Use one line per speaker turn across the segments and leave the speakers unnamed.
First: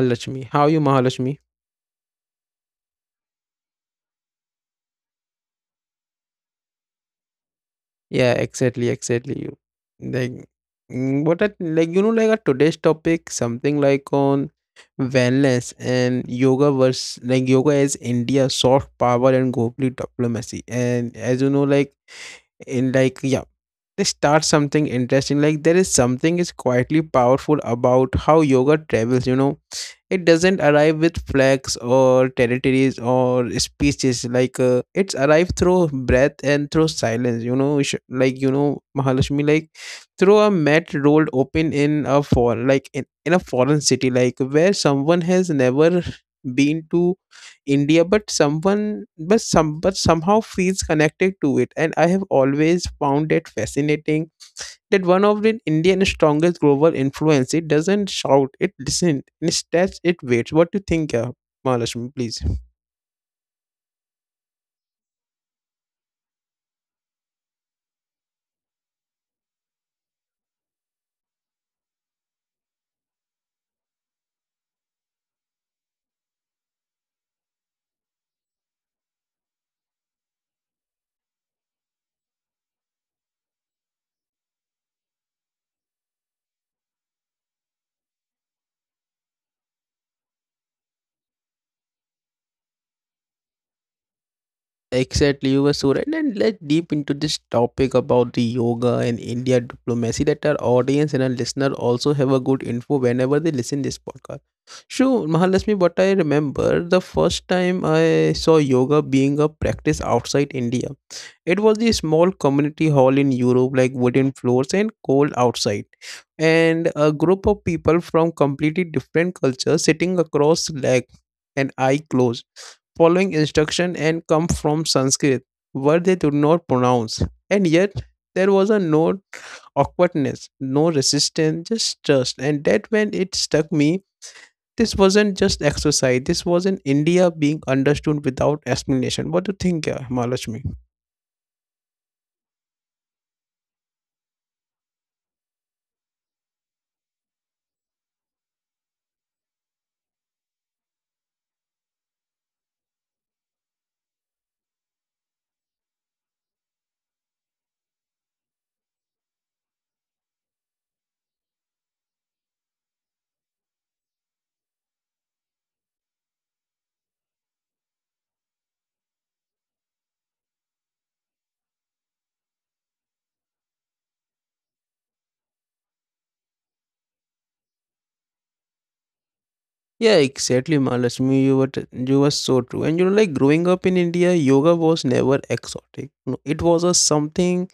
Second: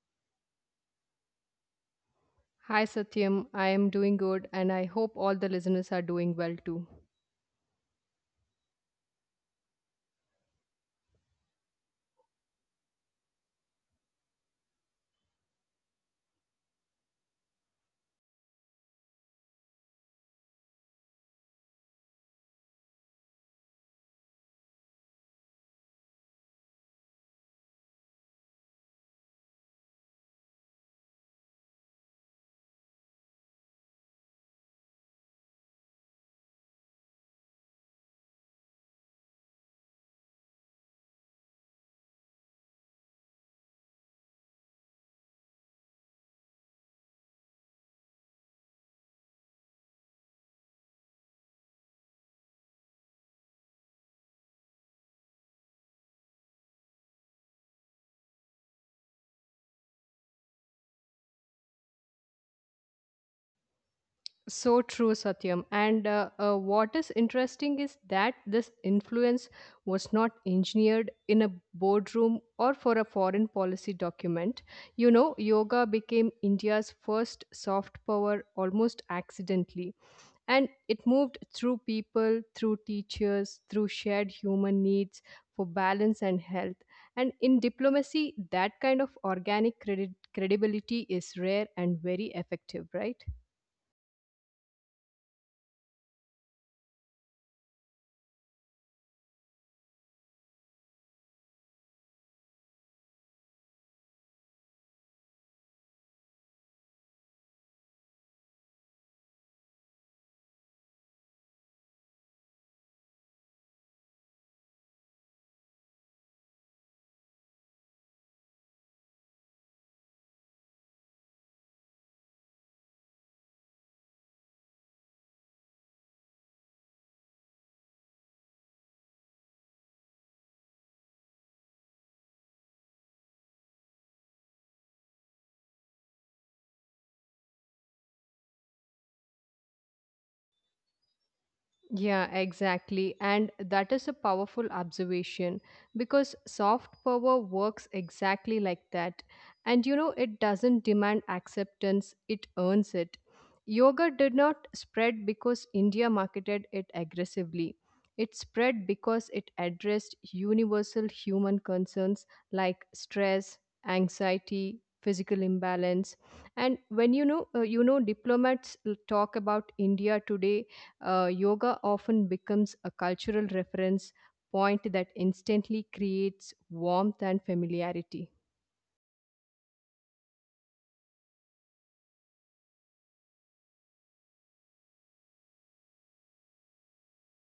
Mahalakshmi. How are you Mahalakshmi?
Hi Satyam, I am doing good and I hope all the listeners are doing well too.
Yeah, exactly, exactly you. Like what I, like you know like our today's topic something like on wellness and yoga versus like yoga as India soft power and global diplomacy. And as you know like in like yeah they start something interesting, like there is something is quietly powerful about how yoga travels. It doesn't arrive with flags or territories or speeches. Like it's arrived through breath and through silence. You know, like you know, Mahalakshmi, like through a mat rolled open in a in a foreign city, like where someone has never been to India, but someone but some but somehow feels connected to it. And I have always found it fascinating that one of the Indian's strongest global influence. It doesn't shout, it listens, it instead it waits. What do you think, Mahalakshmi, please?
So true, Satyam. And what is interesting is that this influence was not engineered in a boardroom or for a foreign policy document. You know, yoga became India's first soft power almost accidentally. And it moved through people, through teachers, through shared human needs for balance and health. And in diplomacy, that kind of organic credibility is rare and very effective, right?
Exactly, you were so right. And let's deep into this topic about the yoga and India diplomacy that our audience and our listener also have a good info whenever they listen this podcast. So, Mahalakshmi, what I remember, the first time I saw yoga being a practice outside India, it was the small community hall in Europe, like wooden floors and cold outside. And a group of people from completely different cultures sitting across leg and eye closed following instruction and come from Sanskrit, word they could not pronounce. And yet, there was a no awkwardness, no resistance, just trust. And that when it struck me, this wasn't just exercise. This was in India being understood without explanation. What do you think, Mahalakshmi?
Yeah, exactly. And that is a powerful observation because soft power works exactly like that. And you know, it doesn't demand acceptance, it earns it. Yoga did not spread because India marketed it aggressively. It spread because it addressed universal human concerns like stress, anxiety, physical imbalance. And when you know, diplomats talk about India today yoga often becomes a cultural reference point that instantly creates warmth and familiarity.
Yeah, exactly, Mahalakshmi. You were so true. And you know, like growing up in India, yoga was never exotic. No, it was a something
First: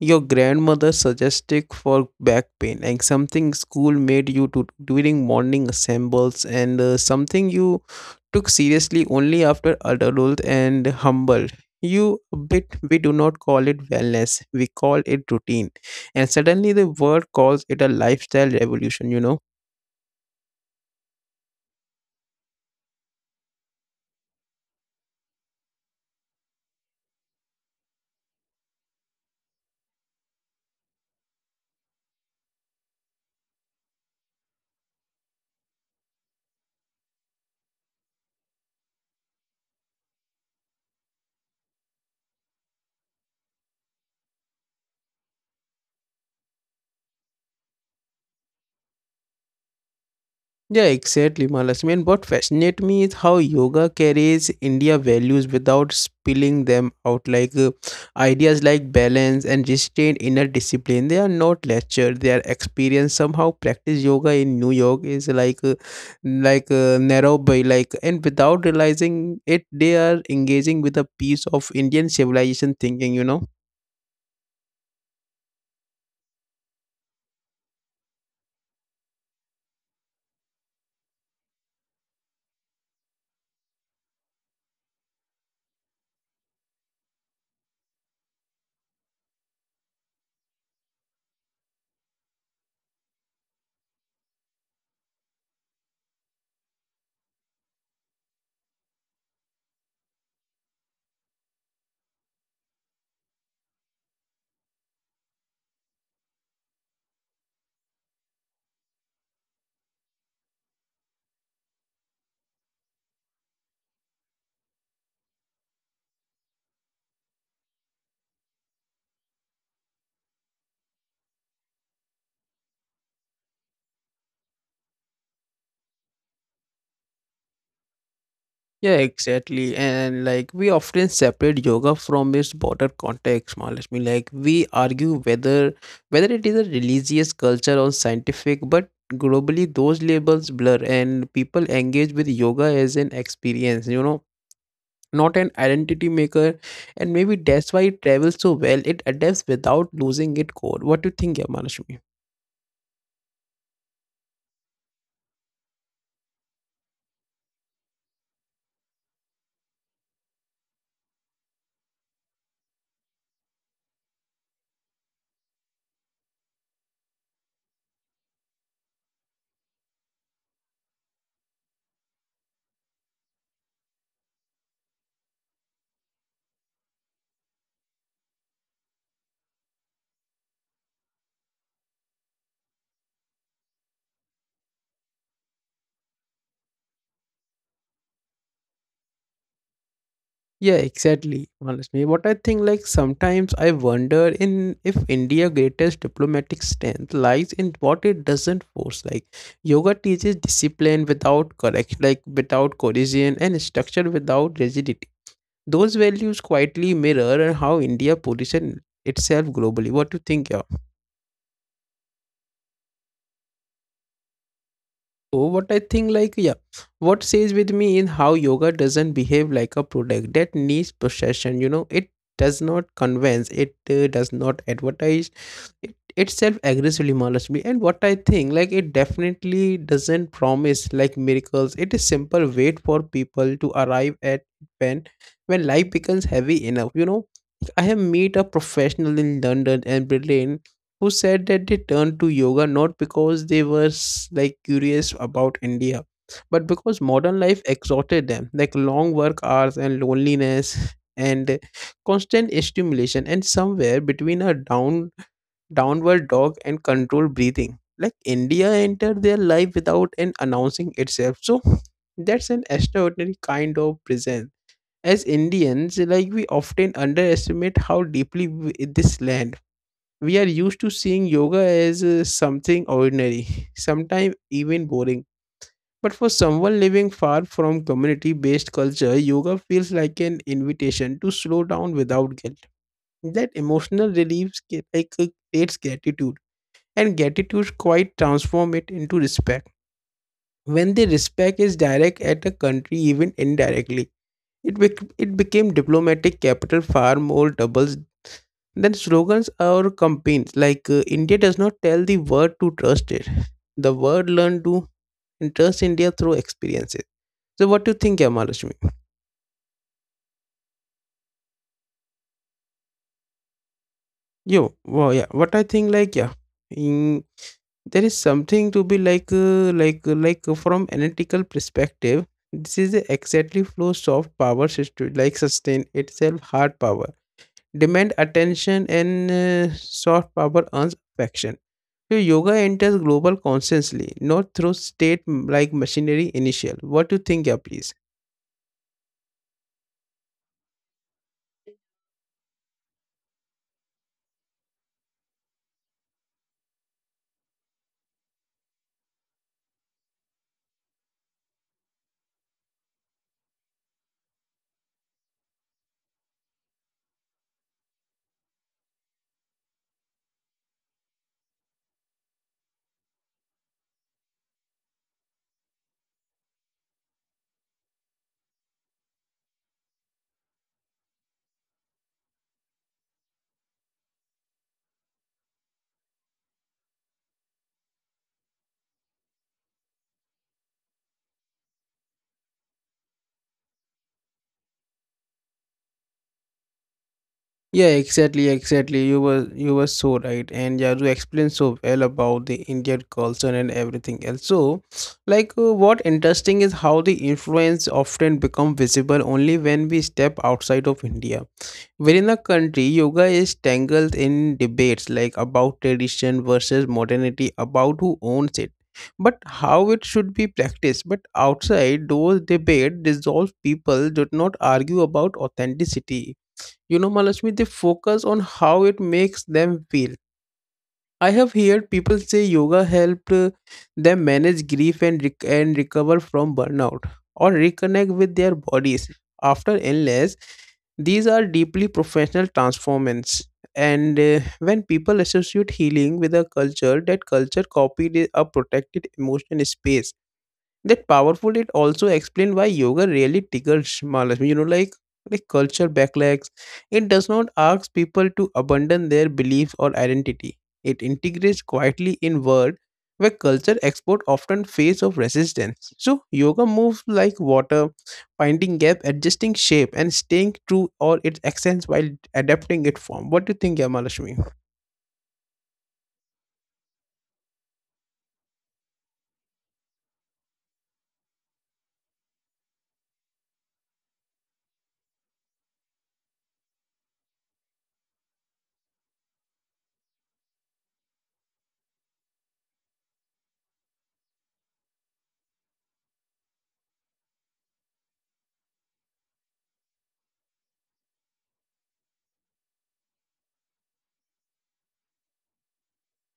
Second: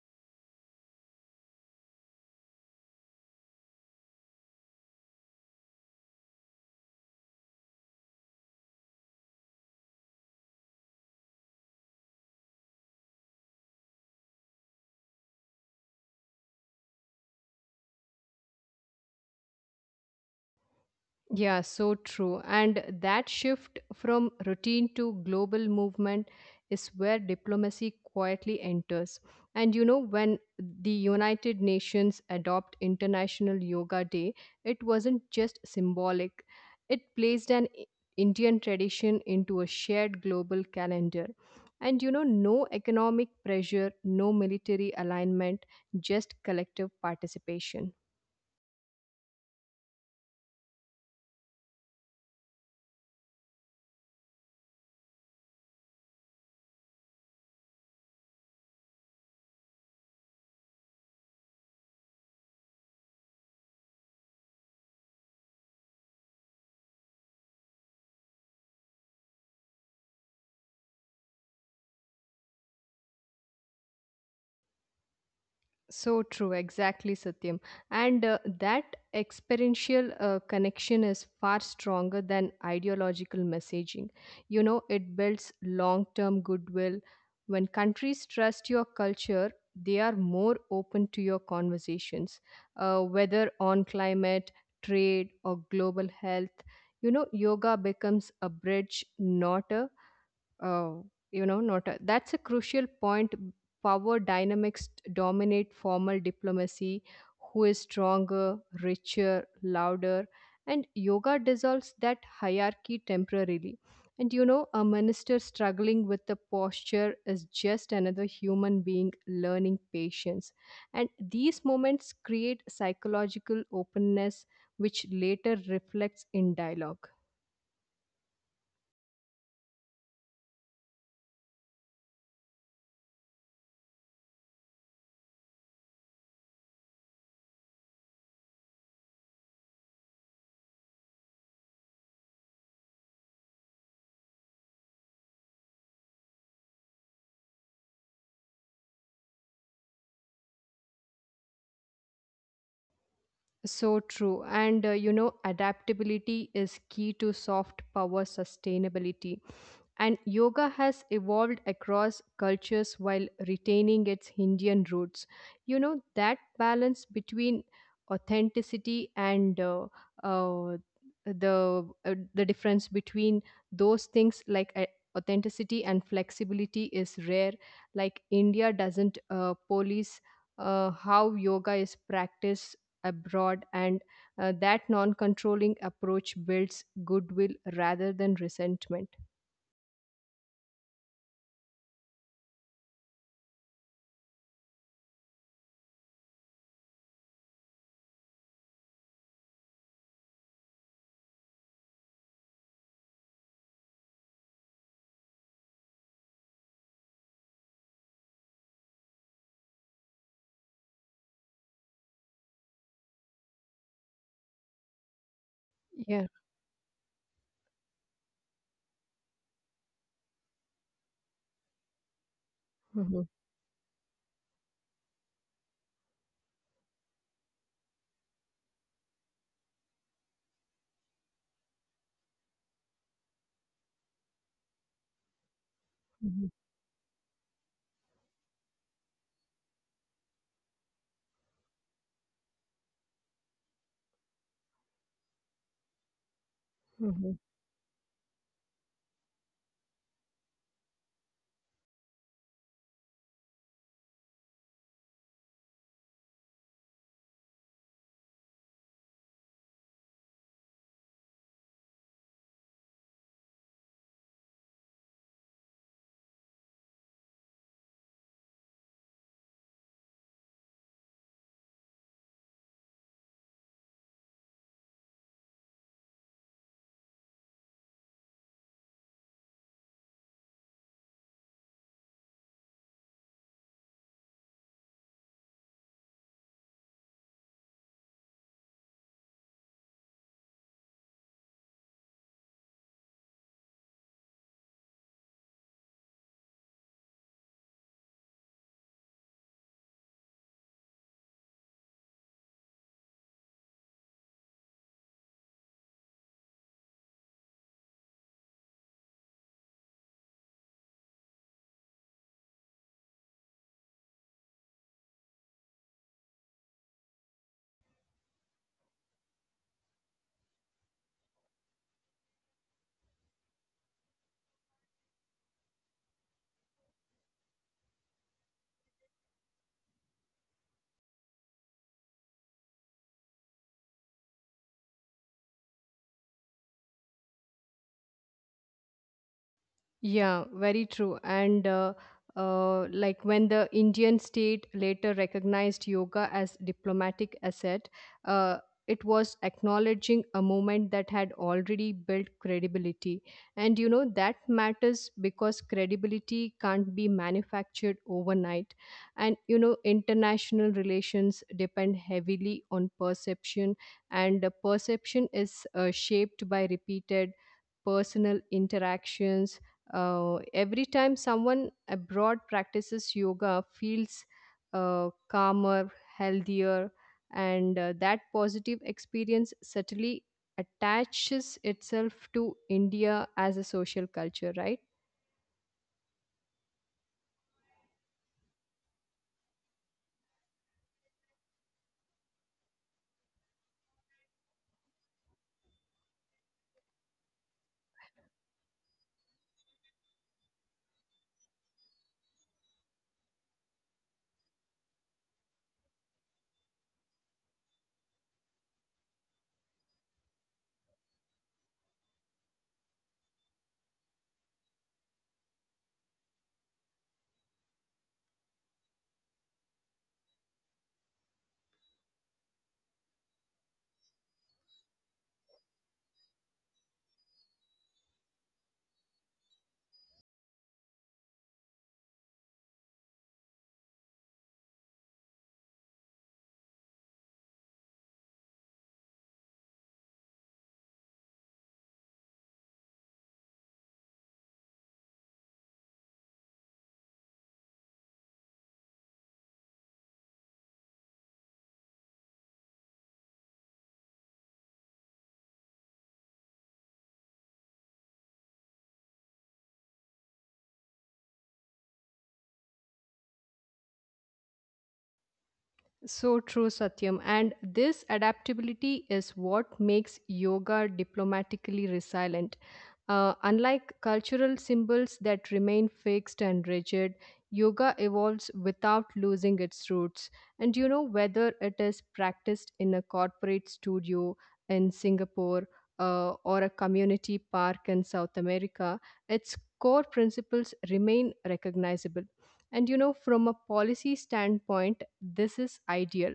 your grandmother suggested for back pain, and something school made you to during morning assembles, and something you took seriously only after adulthood and humble. You a bit we do not call it wellness, we call it routine. And suddenly the world calls it a lifestyle revolution, you know.
Yeah, so true. And that shift from routine to global movement is where diplomacy quietly enters. And you know, when the United Nations adopt International Yoga Day, it wasn't just symbolic. It placed an Indian tradition into a shared global calendar. And you know, no economic pressure, no military alignment, just collective participation.
Yeah, exactly, Malasmi. And what fascinates me is how yoga carries India values without spilling them out. Like ideas like balance and restraint, inner discipline, they are not lectured; they are experienced. Somehow, practice yoga in New York is like narrow by like, and without realizing it, they are engaging with a piece of Indian civilization thinking. You know.
So true, exactly, Satyam. And that experiential connection is far stronger than ideological messaging. You know, it builds long term goodwill. When countries trust your culture, they are more open to your conversations, whether on climate, trade, or global health. You know, yoga becomes a bridge, not a Oh, you know, not a, that's a crucial point. Power dynamics dominate formal diplomacy. Who is stronger, richer, louder? And yoga dissolves that hierarchy temporarily. And you know, a minister struggling with the posture is just another human being learning patience. And these moments create psychological openness, which later reflects in dialogue.
Yeah, exactly. And like we often separate yoga from its broader context, Ma. Like we argue whether it is a religious culture or scientific, but globally those labels blur and people engage with yoga as an experience, you know, not an identity maker. And maybe that's why it travels so well. It adapts without losing its core. What do you think, Yamanashmi?
So true. And you know, adaptability is key to soft power sustainability. And yoga has evolved across cultures while retaining its Indian roots. You know, that balance between authenticity and uh, the difference between those things like authenticity and flexibility is rare, like India doesn't police how yoga is practiced abroad, and that non controlling approach builds goodwill rather than resentment.
Yeah, exactly. Honestly, what I think, like sometimes I wonder in if India' greatest diplomatic strength lies in what it doesn't force. Like yoga teaches discipline without correct, like without coercion, and structure without rigidity. Those values quietly mirror how India positions itself globally. What do you think? Oh, what I think,
Yeah.
like, yeah, what stays with me is how yoga doesn't behave like a product that needs possession. You know, it does not
Mhm.
convince, it does not advertise, it itself aggressively mollusts me. And what I think, like, it definitely doesn't promise like miracles. It is simple wait for people to arrive at when when life becomes
Mhm.
heavy enough. You know, I have meet a professional in London and Berlin who said that they turned to yoga not because they were like curious about India, but because
Mhm.
modern life exhausted them, like long work hours and loneliness and constant stimulation, and somewhere between a downward dog and controlled breathing. Like India entered their life without an announcing itself. So that's an extraordinary kind of presence. As Indians, like we often underestimate how deeply we, this land we are used to seeing yoga as something ordinary, sometimes even boring. But for someone living far from community based culture, yoga feels like an invitation to slow down without guilt. That emotional relief like, creates gratitude, and gratitude quite transform it into respect. When the respect is direct at a country, even indirectly, it became diplomatic capital far more doubles than slogans or campaigns. Like India does not tell the world to trust it. The world learn to trust India through experiences. So what do you think, yeah, Mahalakshmi? Yo, wow, yeah. What I think, like, yeah, in, there is something to be like from analytical perspective. This is exactly flow soft power system, like sustain itself hard power. Demand attention and soft power earns affection. So yoga enters global consciously, not through state like machinery initial. What do you think, yeah, please?
Yeah, very true. And when the Indian state later recognized yoga as diplomatic asset, uh, it was acknowledging a movement that had already built credibility. And you know that matters because credibility can't be manufactured overnight. And you know international relations depend heavily on perception, and the perception is shaped by repeated personal interactions, every time someone abroad practices yoga, feels calmer, healthier, and that positive experience subtly attaches itself to India as a social culture, right?
Yeah, exactly, exactly. You were so right, and yeah, you explained so well about the Indian culture and everything else. So, like, what interesting is how the influence often become visible only when we step outside of India. Within a country, yoga is tangled in debates like about tradition versus modernity, about who owns it, but how it should be practiced. But outside those debates, dissolved people do not argue about authenticity. You know, Malashmi, they focus on how it makes them feel. I have heard people say yoga helped them manage grief and and recover from burnout or reconnect with their bodies after illness. These are deeply professional transformations. And when people associate healing with a culture, that culture copied a protected emotional space that powerful it also explained why yoga really tickles Mahalakshmi. You know, like culture backlashes. It does not ask people to abandon their beliefs or identity. It integrates quietly in world where culture export often face of resistance. So yoga moves like water, finding gap, adjusting shape, and staying true or its essence while adapting its form. What do you think, Yamalashmi?
So true, Satyam. And this adaptability is what makes yoga diplomatically resilient. Unlike cultural symbols that remain fixed and rigid, yoga evolves without losing its roots. And you know, whether it is practiced in a corporate studio in Singapore, or a community park in South America, its core principles remain recognizable. And you know, from a policy standpoint, this is ideal.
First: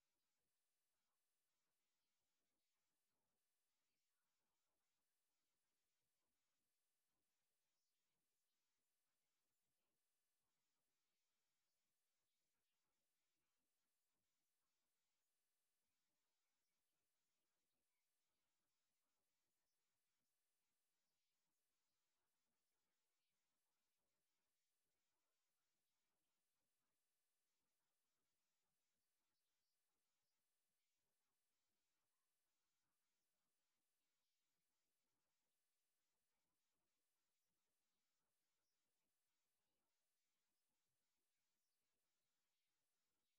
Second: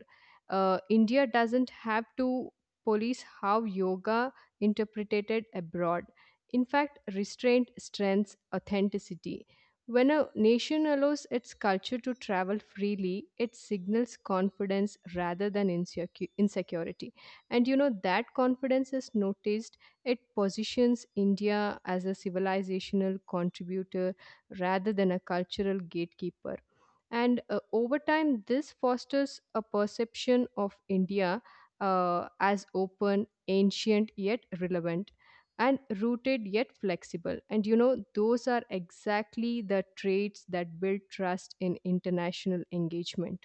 India doesn't have to police how yoga interpreted abroad, in fact, restraint strengthens authenticity. When a nation allows its culture to travel freely, it signals confidence rather than insecurity. And you know, that confidence is noticed, it positions India as a civilizational contributor rather than a cultural gatekeeper. And over time, this fosters a perception of India as open, ancient, yet relevant and rooted yet flexible. And you know, those are exactly the traits that build trust in international engagement.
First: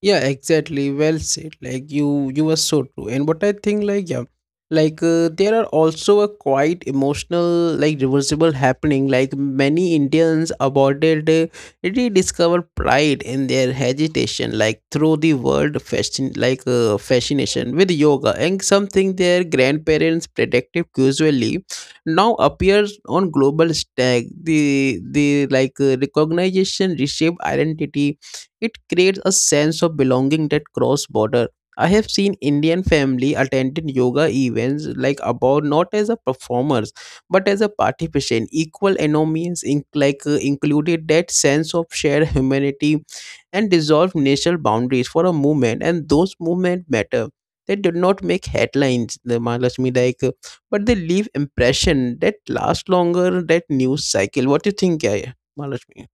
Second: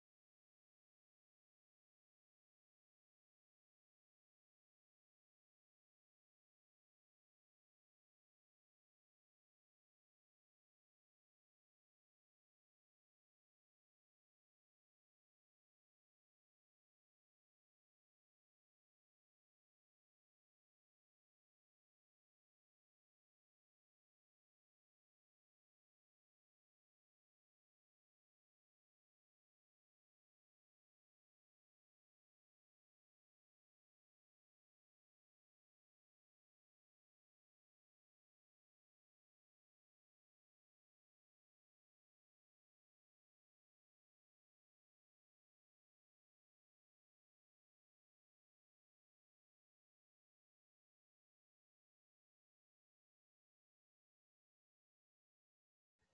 Yeah, exactly. Well said. Like you were so true. And what I think, like yeah, like there are also a quite emotional, like reversible happening. Like many Indians aborded, rediscovered pride in their hesitation, like through the world fashion, like fascination with yoga and something their grandparents protective usually now appears on global stage. The like recognition reshape identity, it creates a sense of belonging that cross border. I have seen Indian family attending yoga events like about not as a performers but as a participant. Equal enemies in, like included that sense of shared humanity and dissolve national boundaries for a movement, and those movement matter, they did not make headlines the mahalakshmi like but they leave impression that last longer that news cycle. What do you think, yeah, yeah, mahalakshmi?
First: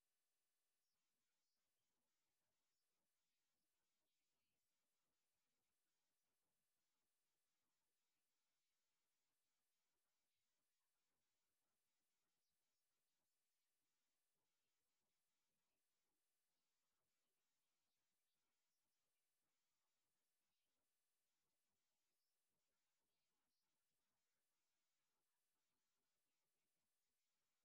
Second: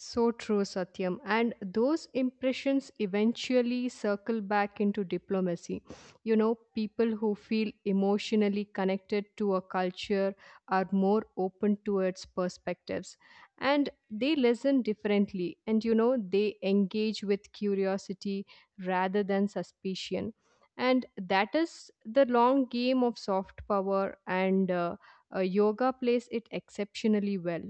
So true, Satyam. And those impressions eventually circle back into diplomacy. You know, people who feel emotionally connected to a culture are more open to its perspectives, and they listen differently, and, you know, they engage with curiosity rather than suspicion. And that is the long game of soft power, and yoga plays it exceptionally well.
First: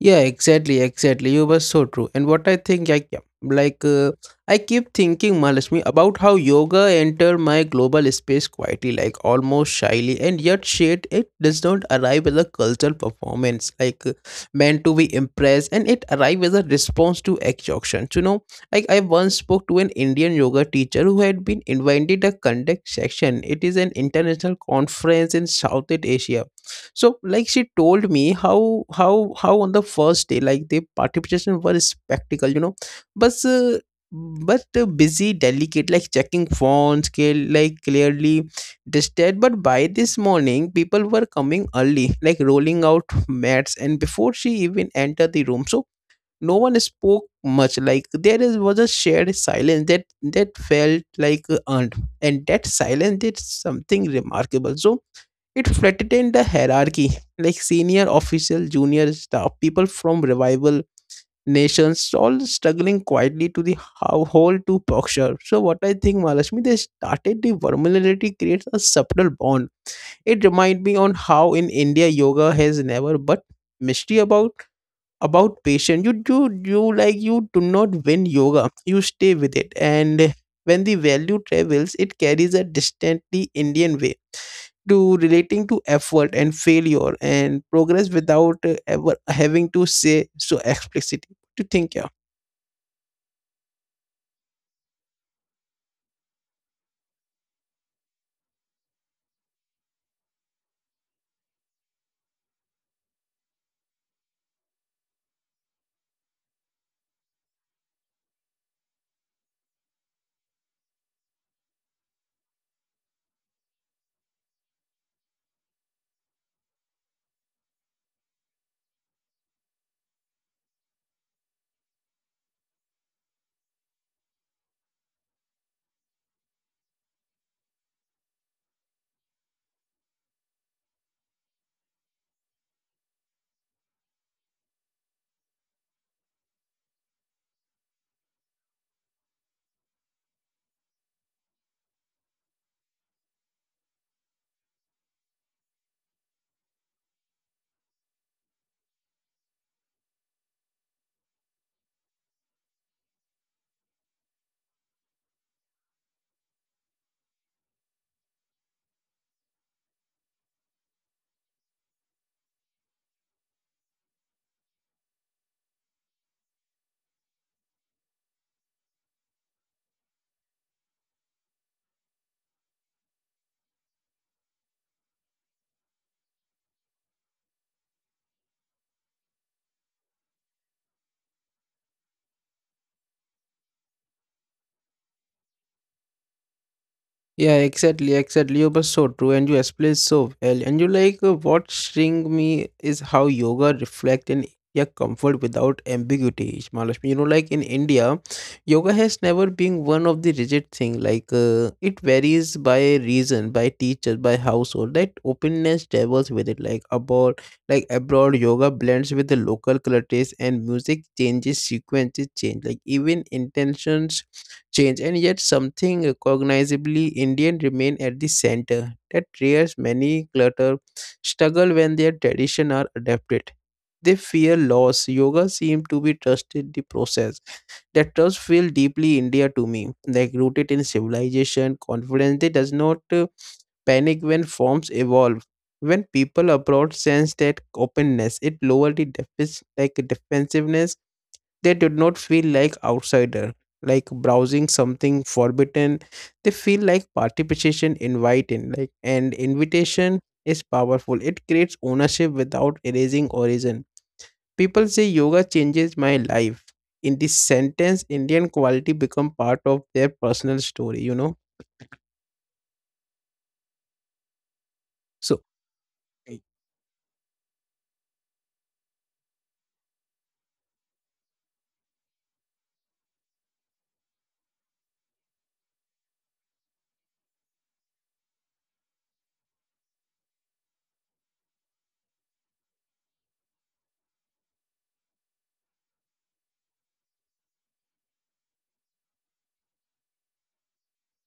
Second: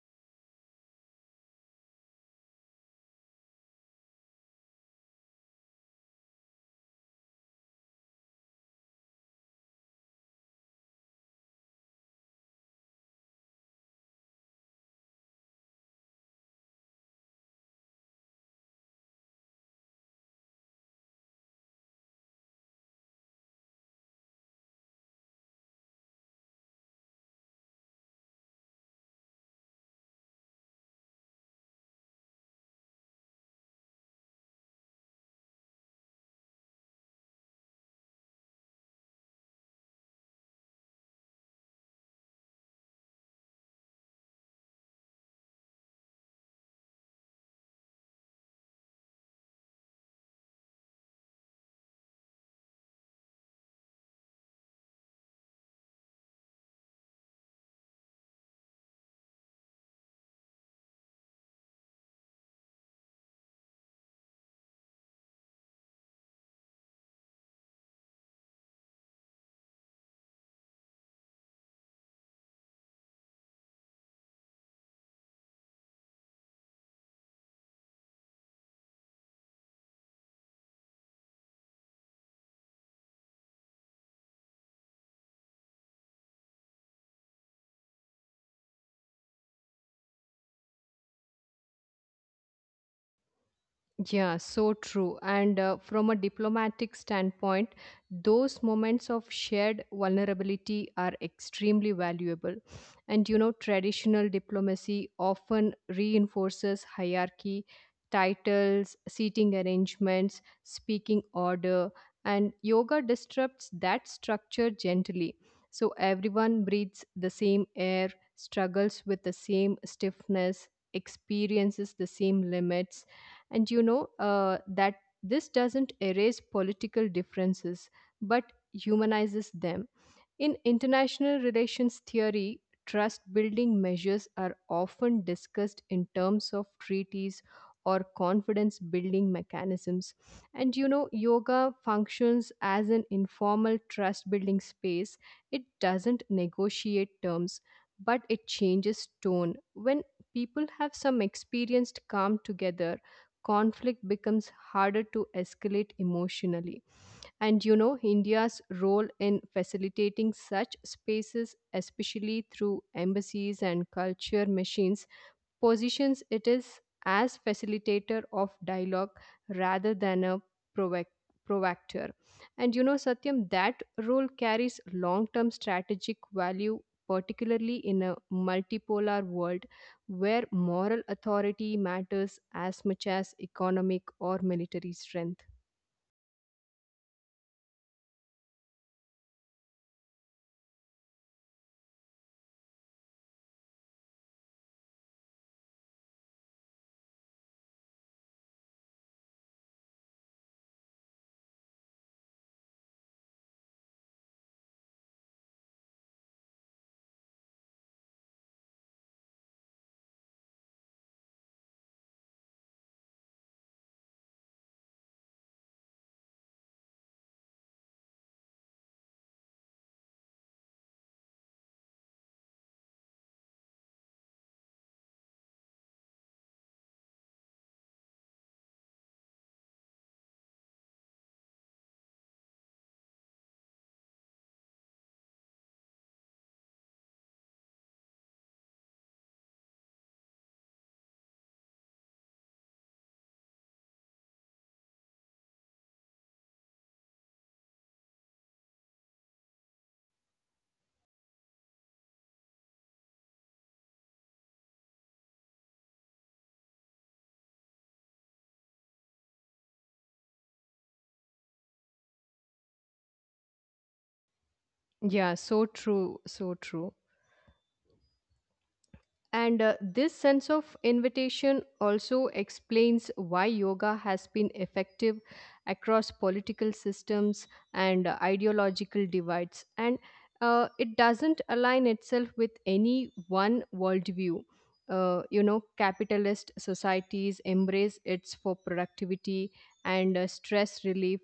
Yeah, exactly, exactly. You were so true. And what I think, I yeah, like I keep thinking, Malashmi, about how yoga entered my global space quietly, like almost shyly, and yet shit, it does not arrive as a cultural performance, like meant to be impressed, and it arrives as a response to exhaustion. So, you know, like I once spoke to an Indian yoga teacher who had been invited to conduct section. It is an international conference in Southeast Asia, so, like she told me how on the first day, like the participation were a spectacle, you know, but uh, but busy, delicate, like checking phones, like clearly disturbed. But by this morning, people were coming early, like rolling out mats, and before she even entered the room, so no one spoke much. Like there is was a shared silence that felt like earned, and that silence did something remarkable. So it flattened the hierarchy, like senior official, junior staff, people from revival nations, all struggling quietly to the how whole to posture. So what I think, Mahalakshmi, they started the vulnerability creates a subtle bond. It reminds me on how in India yoga has never but mystery about patience you do you like you do not win yoga, you stay with it. And when the value travels it carries a distantly indian way to relating to effort and failure and progress without ever having to say so explicitly to think yeah.
Yeah, so true. And from a diplomatic standpoint, those moments of shared vulnerability are extremely valuable. And you know, traditional diplomacy often reinforces hierarchy, titles, seating arrangements, speaking order, and yoga disrupts that structure gently. So everyone breathes the same air, struggles with the same stiffness, experiences the same limits, and you know that this doesn't erase political differences but humanizes them. In international relations theory, trust building measures are often discussed in terms of treaties or confidence building mechanisms. And you know, yoga functions as an informal trust building space. It doesn't negotiate terms, but it changes tone. When people have some experienced calm together, conflict becomes harder to escalate emotionally. And you know, India's role in facilitating such spaces, especially through embassies and culture machines, positions it is as facilitator of dialogue rather than a provoc- provocateur. And you know, Satyam, that role carries long term strategic value, particularly in a multipolar world where moral authority matters as much as economic or military strength.
Yeah, exactly, exactly. You were so true, and you explained so well. And you like what string me is how yoga reflect in your comfort without ambiguity, Mahalakshmi. You know, like in India, yoga has never been one of the rigid thing. Like it varies by region, by teacher, by household. That openness travels with it. Like abroad, yoga blends with the local cultures and music changes, sequences change. Like even intentions change, and yet something recognizably Indian remain at the center that rears many clutter struggle when their tradition are adapted. They fear loss. Yoga seem to be trusted the process. That trust feel deeply India to me, like rooted in civilization, confidence. They does not panic when forms evolve. When people abroad sense that openness, it lower the deficit like defensiveness they did not feel like outsider, like browsing something forbidden. They feel like participation inviting, like and invitation is powerful. It creates ownership without erasing origin. People say yoga changes my life. In this sentence, Indian quality become part of their personal story.
Yeah,
So
so true, so true. And this sense of invitation also explains why yoga has been effective across political systems and ideological divides. And it doesn't align itself with any one worldview. You know, capitalist societies embrace its for productivity and stress relief.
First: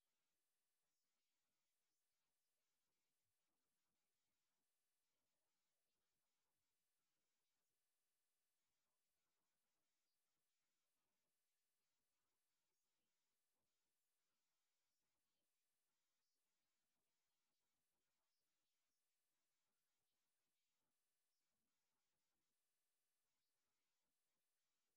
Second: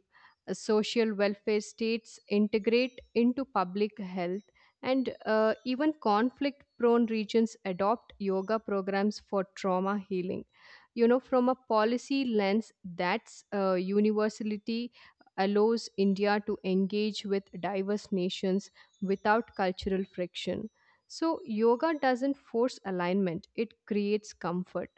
Social welfare states integrate into public health and even conflict prone regions adopt yoga programs for trauma healing. You know, from a policy lens, that's universality allows India to engage with diverse nations without cultural friction. So, yoga doesn't force alignment, it creates comfort.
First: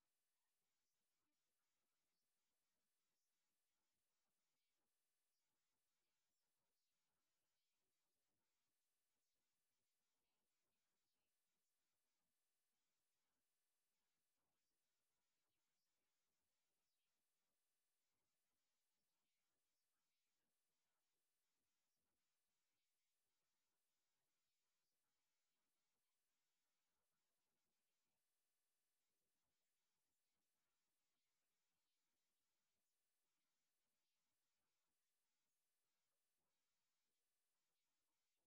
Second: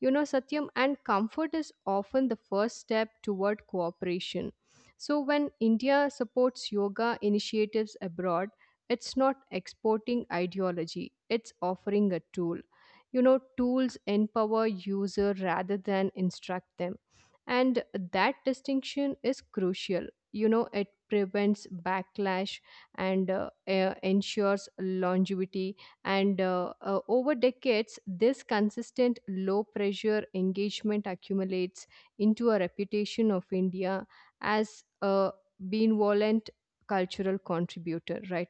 You know, Satyam, and comfort is often the first step toward cooperation. So, when India supports yoga initiatives abroad, it's not exporting ideology, it's offering a tool. You know, tools empower user rather than instruct them, and that distinction is crucial. You know, it prevents backlash and ensures longevity, and over decades this consistent low pressure engagement accumulates into a reputation of India as a benevolent cultural contributor, right?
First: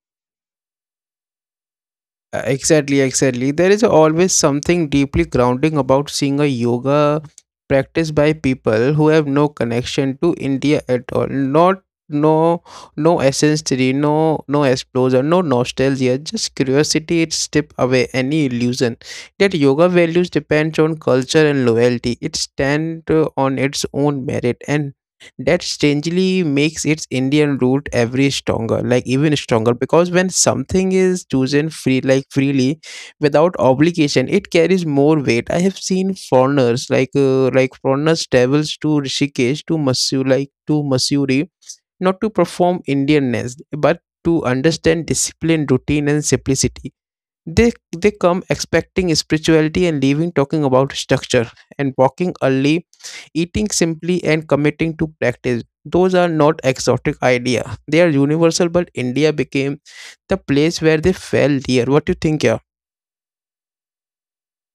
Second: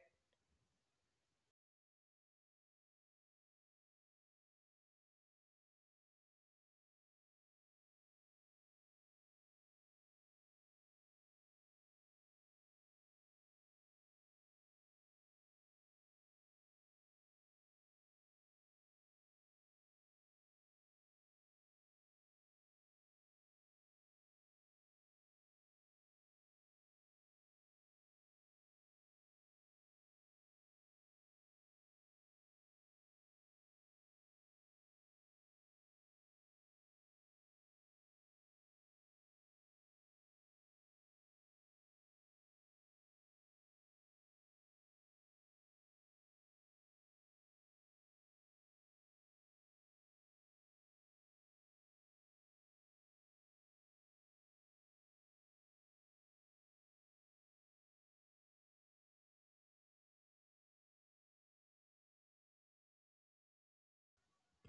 Exactly, exactly. There is always something deeply grounding about seeing a yoga practice by people who have no connection to India at all. Not no no essence theory, no no exposure, no nostalgia, just curiosity it strip away any illusion that yoga values depends on culture and loyalty. It stand on its own merit, and that strangely makes its Indian root every stronger, like even stronger. Because when something is chosen free, like freely, without obligation, it carries more weight. I have seen foreigners like foreigners travels to Rishikesh to Masu like to Masuri, not to perform Indianness, but to understand discipline, routine, and simplicity they come expecting spirituality and leaving talking about structure and walking early, eating simply, and committing to practice. Those are not exotic idea. They are universal, but India became the place where they fell dear. What do you think, yeah?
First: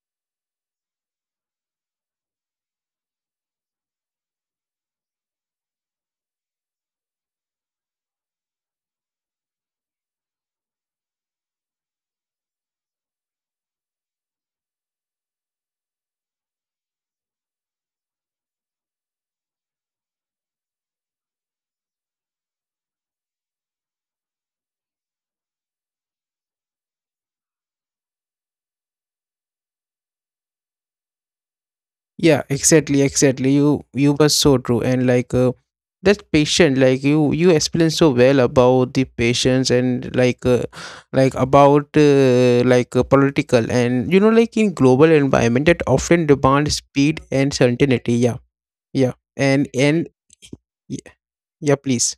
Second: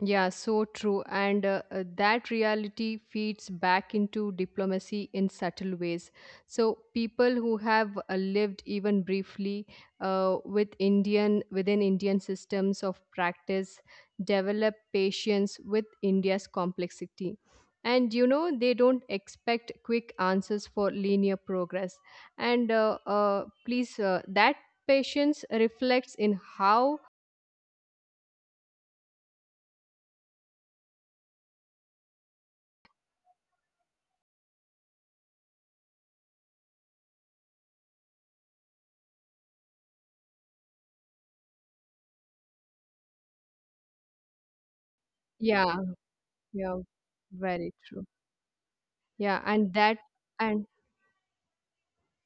Yeah, so true. And that reality feeds back into diplomacy in subtle ways. So, people who have lived even briefly within Indian systems of practice develop patience with India's complexity. And you know, they don't expect quick answers for linear progress. That patience reflects in how,
Yeah, exactly, exactly, you were so true. And that patient like you explained so well about the patients and like about political and you know like in global environment
yeah,
that often
yeah,
demand speed and
very true.
certainty. Yeah. Yeah,
Yeah, and that
and
and
yeah, yeah, please.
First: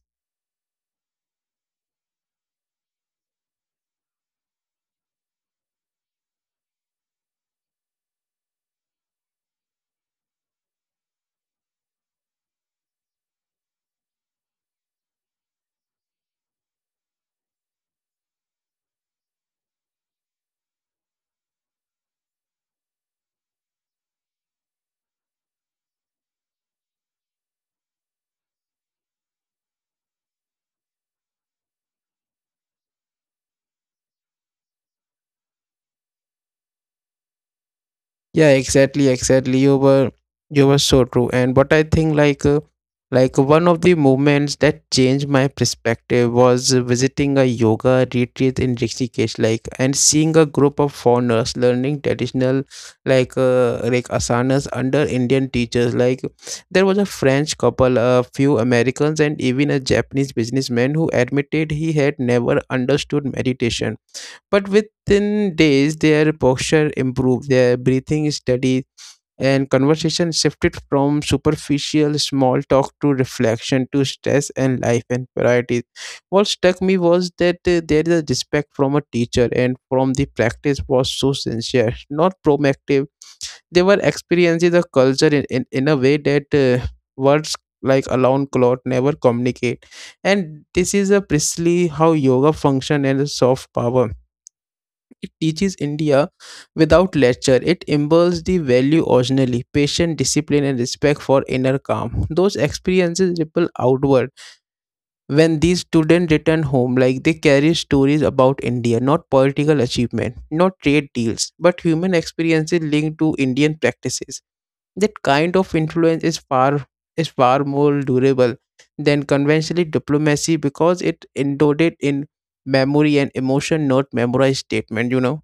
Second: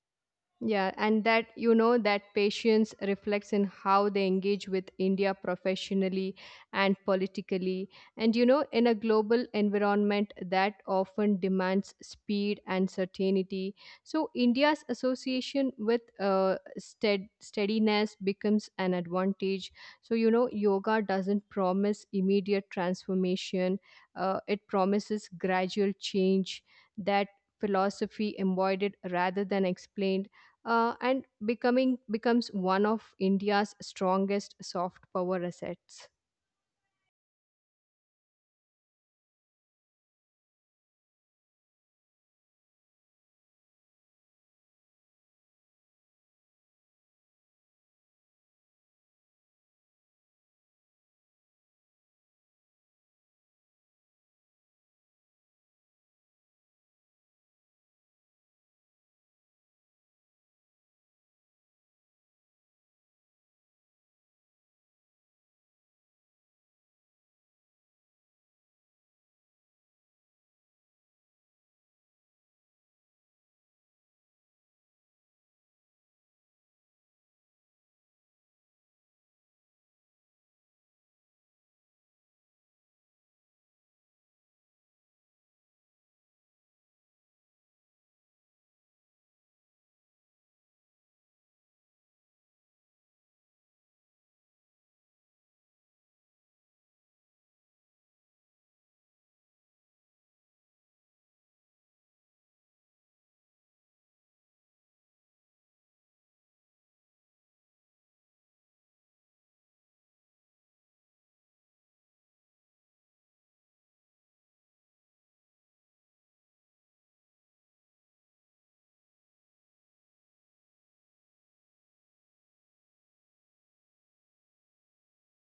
yeah, and that you know that patience reflects in how they engage with India professionally and politically. And you know, in a global environment that often demands speed and certainty, so India's association with steadiness becomes an advantage. So, you know, yoga doesn't promise immediate transformation, it promises gradual change, that philosophy embodied rather than explained, and becoming becomes one of India's strongest soft power assets.
Yeah, exactly, exactly, you were so true. And what I think like one of the moments that changed my perspective was visiting a yoga retreat in Rishikesh, like and seeing a group of foreigners learning traditional like asanas under Indian teachers. Like there was a French couple, a few Americans, and even a Japanese businessman who admitted he had never understood meditation, but within days, their posture improved, their breathing steadied, and conversation shifted from superficial small talk to reflection to stress and life and priorities. What struck me was that there is a respect from a teacher, and from the practice was so sincere, not proactive. They were experiencing the culture in a way that words like alone cloth never communicate. And this is a precisely how yoga function and a soft power, it teaches India without lecture. It imbues the value originally, patient discipline and respect for inner calm. Those experiences ripple outward. When these students return home, like they carry stories about India, not political achievement, not trade deals, but human experiences linked to Indian practices. That kind of influence is far more durable than conventional diplomacy because it endowed it in memory and emotion, not memorized statement.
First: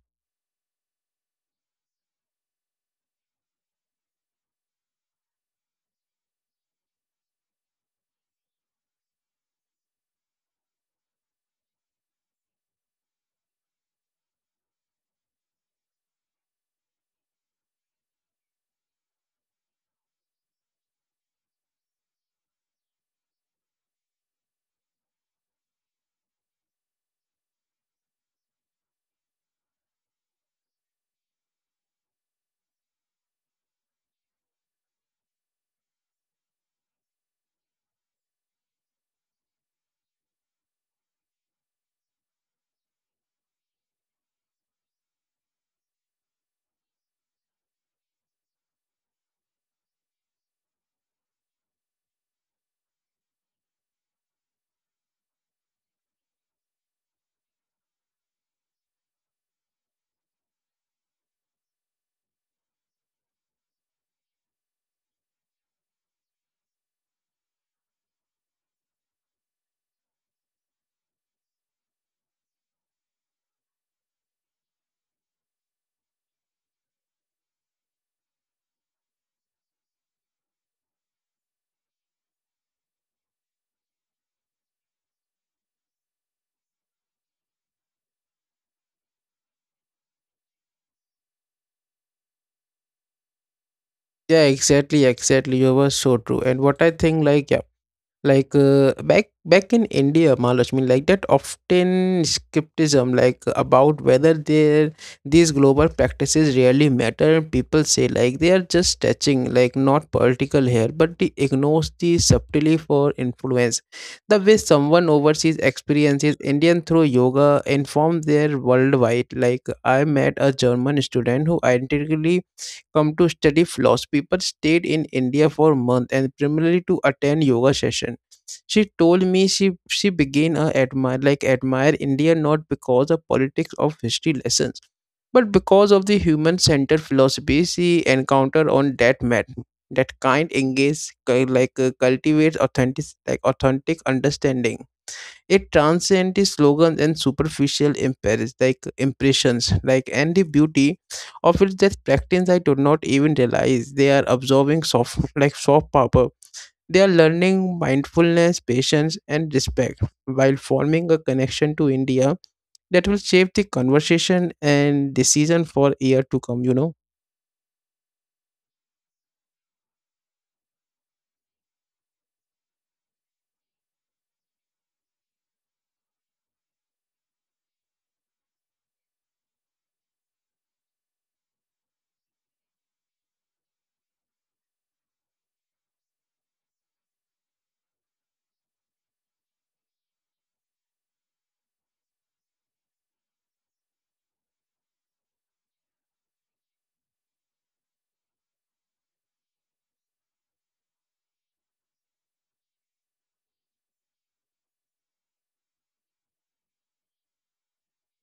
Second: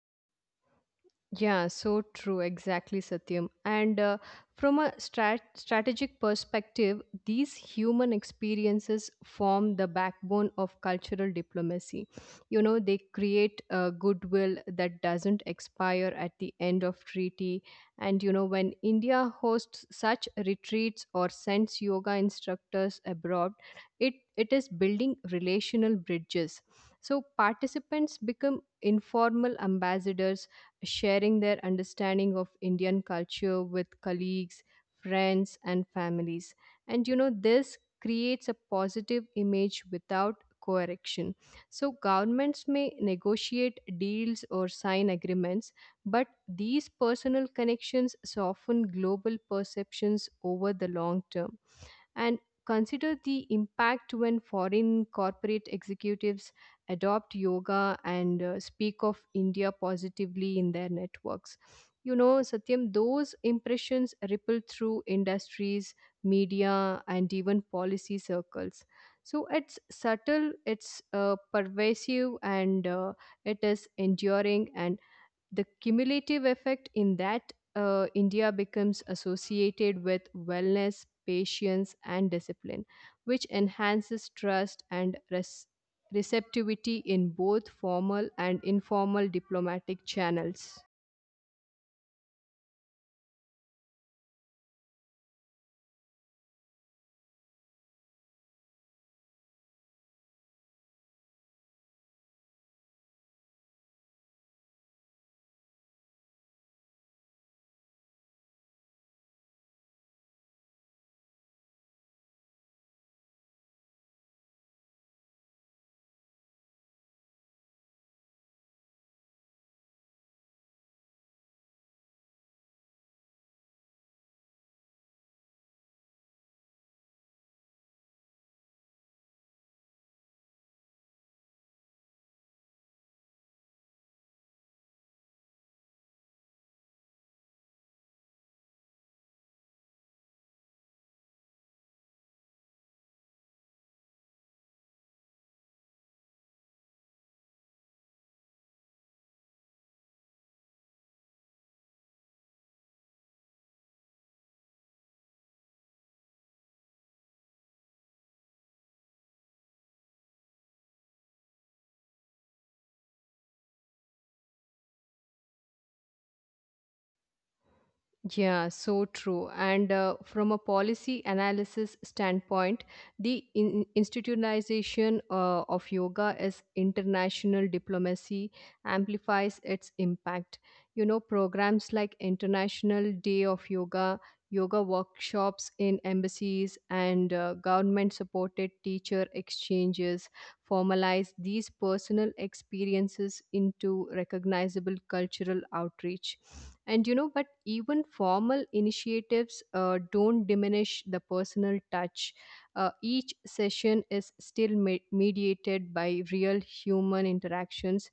Yeah, so true. Exactly, Satyam. And from a strategic perspective, these human experiences form the backbone of cultural diplomacy. You know, they create goodwill that doesn't expire at the end of treaty. And, you know, when India hosts such retreats or sends yoga instructors abroad, it is building relational bridges. So, participants become informal ambassadors sharing their understanding of Indian culture with colleagues, friends, and families. And you know, this creates a positive image without correction. So, governments may negotiate deals or sign agreements, but these personal connections soften global perceptions over the long term, and consider the impact when foreign corporate executives adopt yoga and speak of India positively in their networks. You know, Satyam, those impressions ripple through industries, media, and even policy circles. So it's subtle, it's pervasive, and it is enduring, and the cumulative effect in that India becomes associated with wellness, patience, and discipline, which enhances trust and receptivity in both formal and informal diplomatic channels.
Yeah, exactly, exactly. You were so true. And what I think, like, yeah, like, back in India, Mahalakshmi, like that often skepticism like about whether there these global practices really matter. People say like they are just touching, like not political here, but they ignores the subtlety for influence. The way someone overseas experiences Indian through yoga informs their worldwide. Like I met a German student who identically come to study philosophy but stayed in India for a month and primarily to attend yoga session. She told me she began admire like admire India, not because of politics of history lessons, but because of the human centered philosophy she encountered on that mat. That kind engage cu- cultivates authentic like authentic understanding. It transcends the slogans and superficial impairs, like impressions, like and the beauty of it that practice I do not even realize they are absorbing soft like soft power. They are learning mindfulness, patience, and respect while forming a connection to India that will shape the conversation and decision for year to come.
Yeah, so true. And from a policy analysis standpoint, the institutionalization of yoga as international diplomacy amplifies its impact. You know, programs like International Day of Yoga, yoga workshops in embassies, and government supported teacher exchanges formalize these personal experiences into recognizable cultural outreach, and you know, but even formal initiatives don't diminish the personal touch. Each session is still mediated by real human interactions.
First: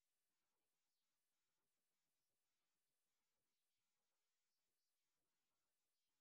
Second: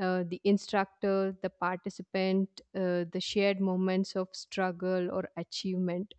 The instructor, the participant, the shared moments of struggle or achievement.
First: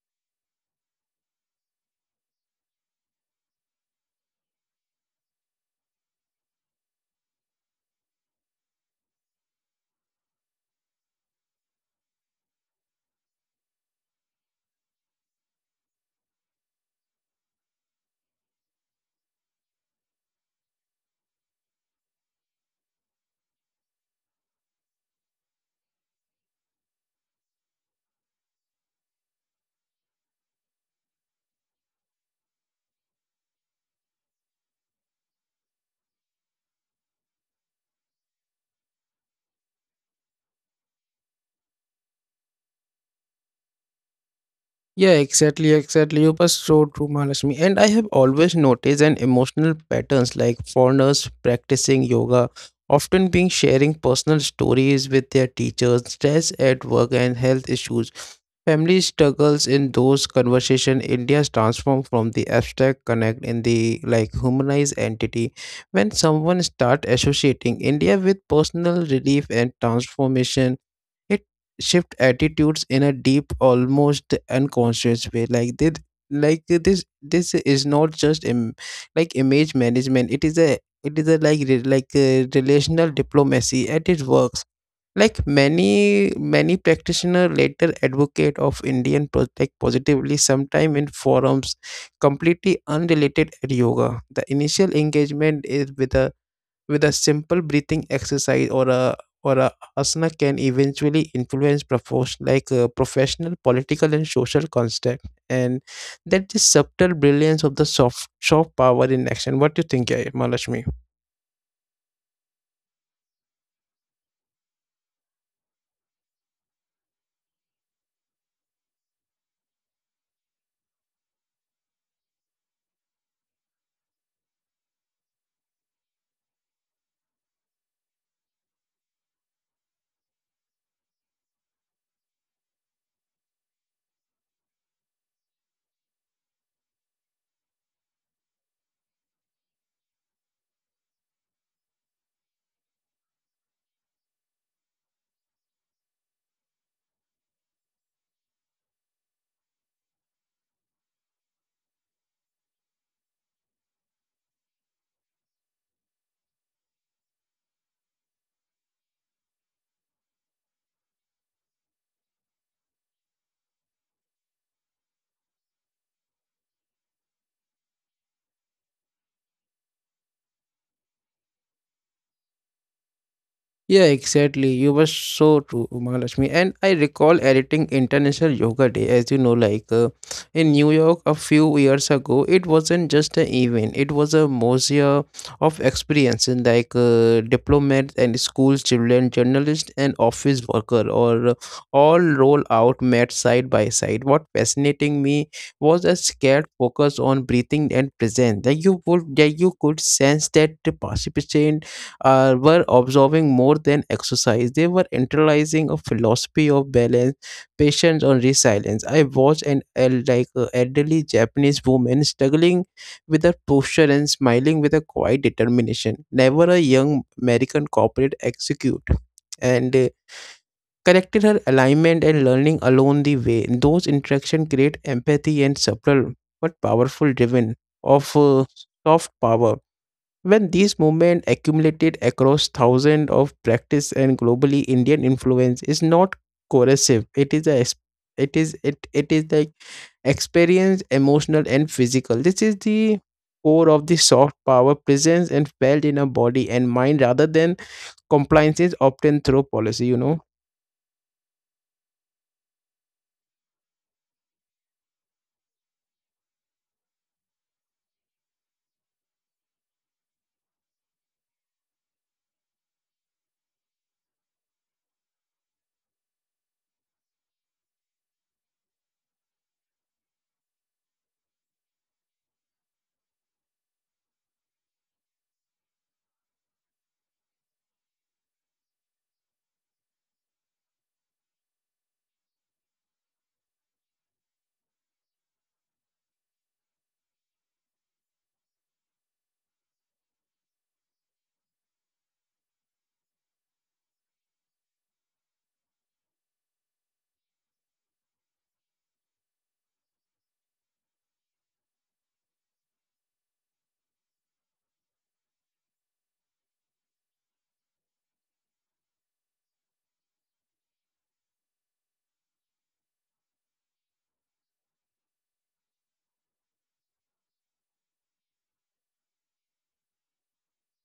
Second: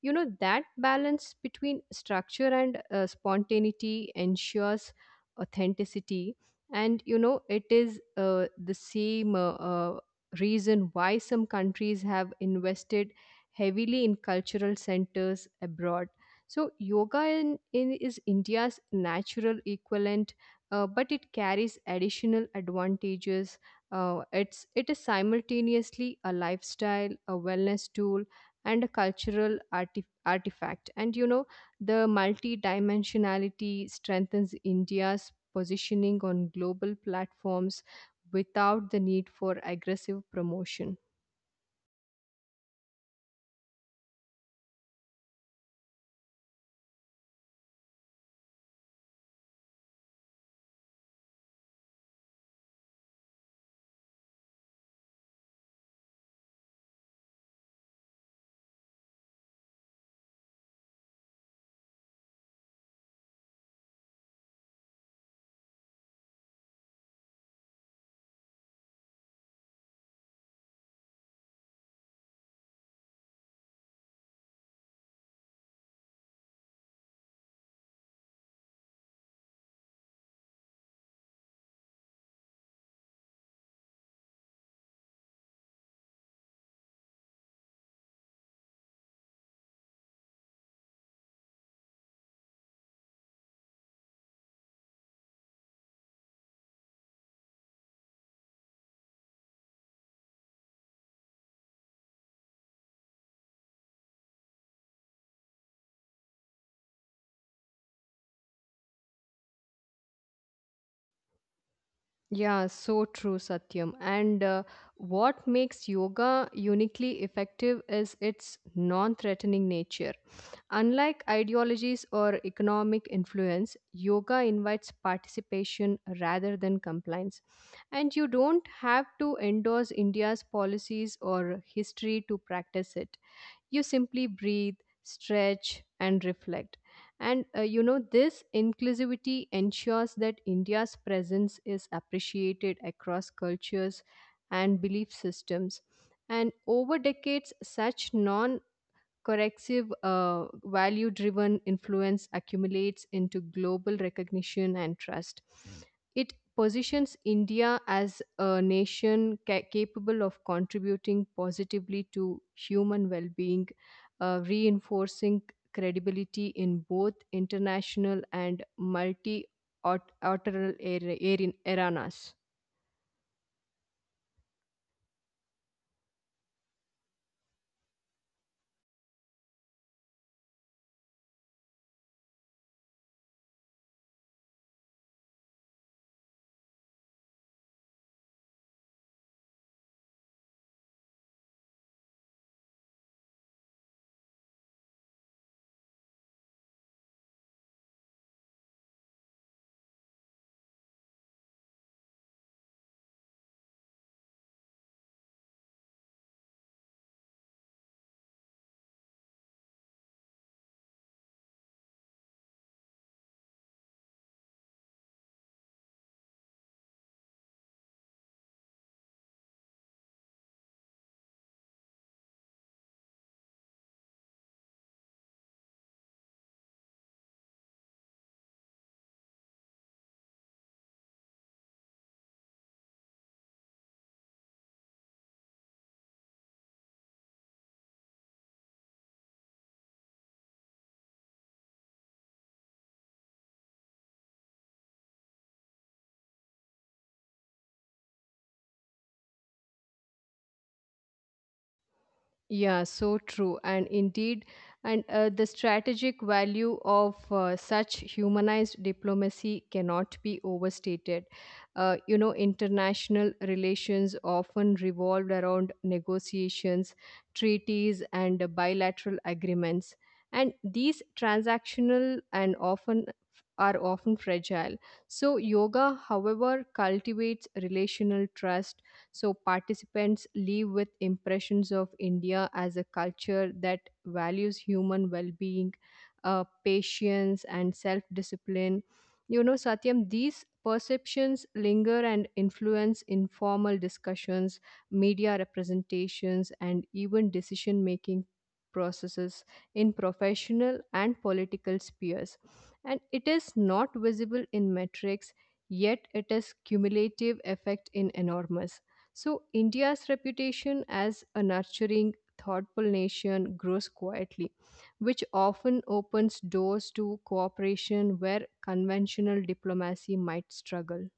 You know that balance between structure and spontaneity ensures authenticity, and you know it is the same reason why some countries have invested heavily in cultural centers abroad, so yoga in is India's natural equivalent, but it carries additional advantages. It is simultaneously a lifestyle, a wellness tool, and a cultural artifact. And you know, the multidimensionality strengthens India's positioning on global platforms without the need for aggressive promotion.
Yeah, exactly, exactly. You were so true, Mahalakshmi. And I have always noticed an emotional patterns like foreigners practicing yoga, often being sharing personal stories with their teachers, stress at work and health issues. Family struggles in those conversation, India's transformed from the abstract connect in the like humanized entity. When someone start associating India with personal relief and transformation, it shift attitudes in a deep almost unconscious way like this like this is not just Im- like image management, it is a like re- like a relational diplomacy at its works. Like many many practitioner later advocate of Indian pro- like positively sometime in forums completely unrelated at yoga. The initial engagement is with a simple breathing exercise or a asana can eventually influence profession professional, political, and social construct, and that is subtle brilliance of the soft power in action. What do you think, eh, Mahalakshmi?
Yeah, so true, Satyam. And what makes yoga uniquely effective is its non threatening nature. Unlike ideologies or economic influence, yoga invites participation rather than compliance. And you don't have to endorse India's policies or history to practice it. You simply breathe, stretch, and reflect. This inclusivity ensures that India's presence is appreciated across cultures and belief systems. And over decades, such non corrective, value driven influence accumulates into global recognition and trust. It positions India as a nation capable of contributing positively to human well being, reinforcing credibility in both international and multilateral aranas.
Yeah, exactly. You were so true, Mahalakshmi. And I recall editing International Yoga Day, as you know, in New York a few years ago, it wasn't just an event, it was a museum of experiences diplomats and school children, journalists and office worker, or all roll out mat side by side. What fascinating me was a scared focus on breathing and presence. That you would that you could sense that the participant were observing more than exercise. They were internalizing a philosophy of balance, patience, and resilience. I watched an el- elderly Japanese woman struggling with her posture and smiling with a quiet determination. Never a young American corporate execute and corrected her alignment and learning along the way. Those interactions create empathy and subtle but powerful driven of soft power. When these movements accumulated across thousands of practice and globally, Indian influence is not coercive. It is a es- it is it it is like experience, emotional and physical. This is the core of the soft power presence and felt in a body and mind rather than compliances obtained through policy.
Yeah, so true. And indeed, and the strategic value of such humanized diplomacy cannot be overstated. International relations often revolved around negotiations, treaties, and bilateral agreements. And these transactional and often fragile. So, yoga, however, cultivates relational trust, so participants leave with impressions of India as a culture that values human well being, patience, and self discipline. You know, Satyam, these perceptions linger and influence informal discussions, media representations, and even decision making processes in professional and political spheres. And it is not visible in metrics, yet it is cumulative effect in enormous. So, India's reputation as a nurturing, thoughtful nation grows quietly, which often opens doors to cooperation where conventional diplomacy might struggle.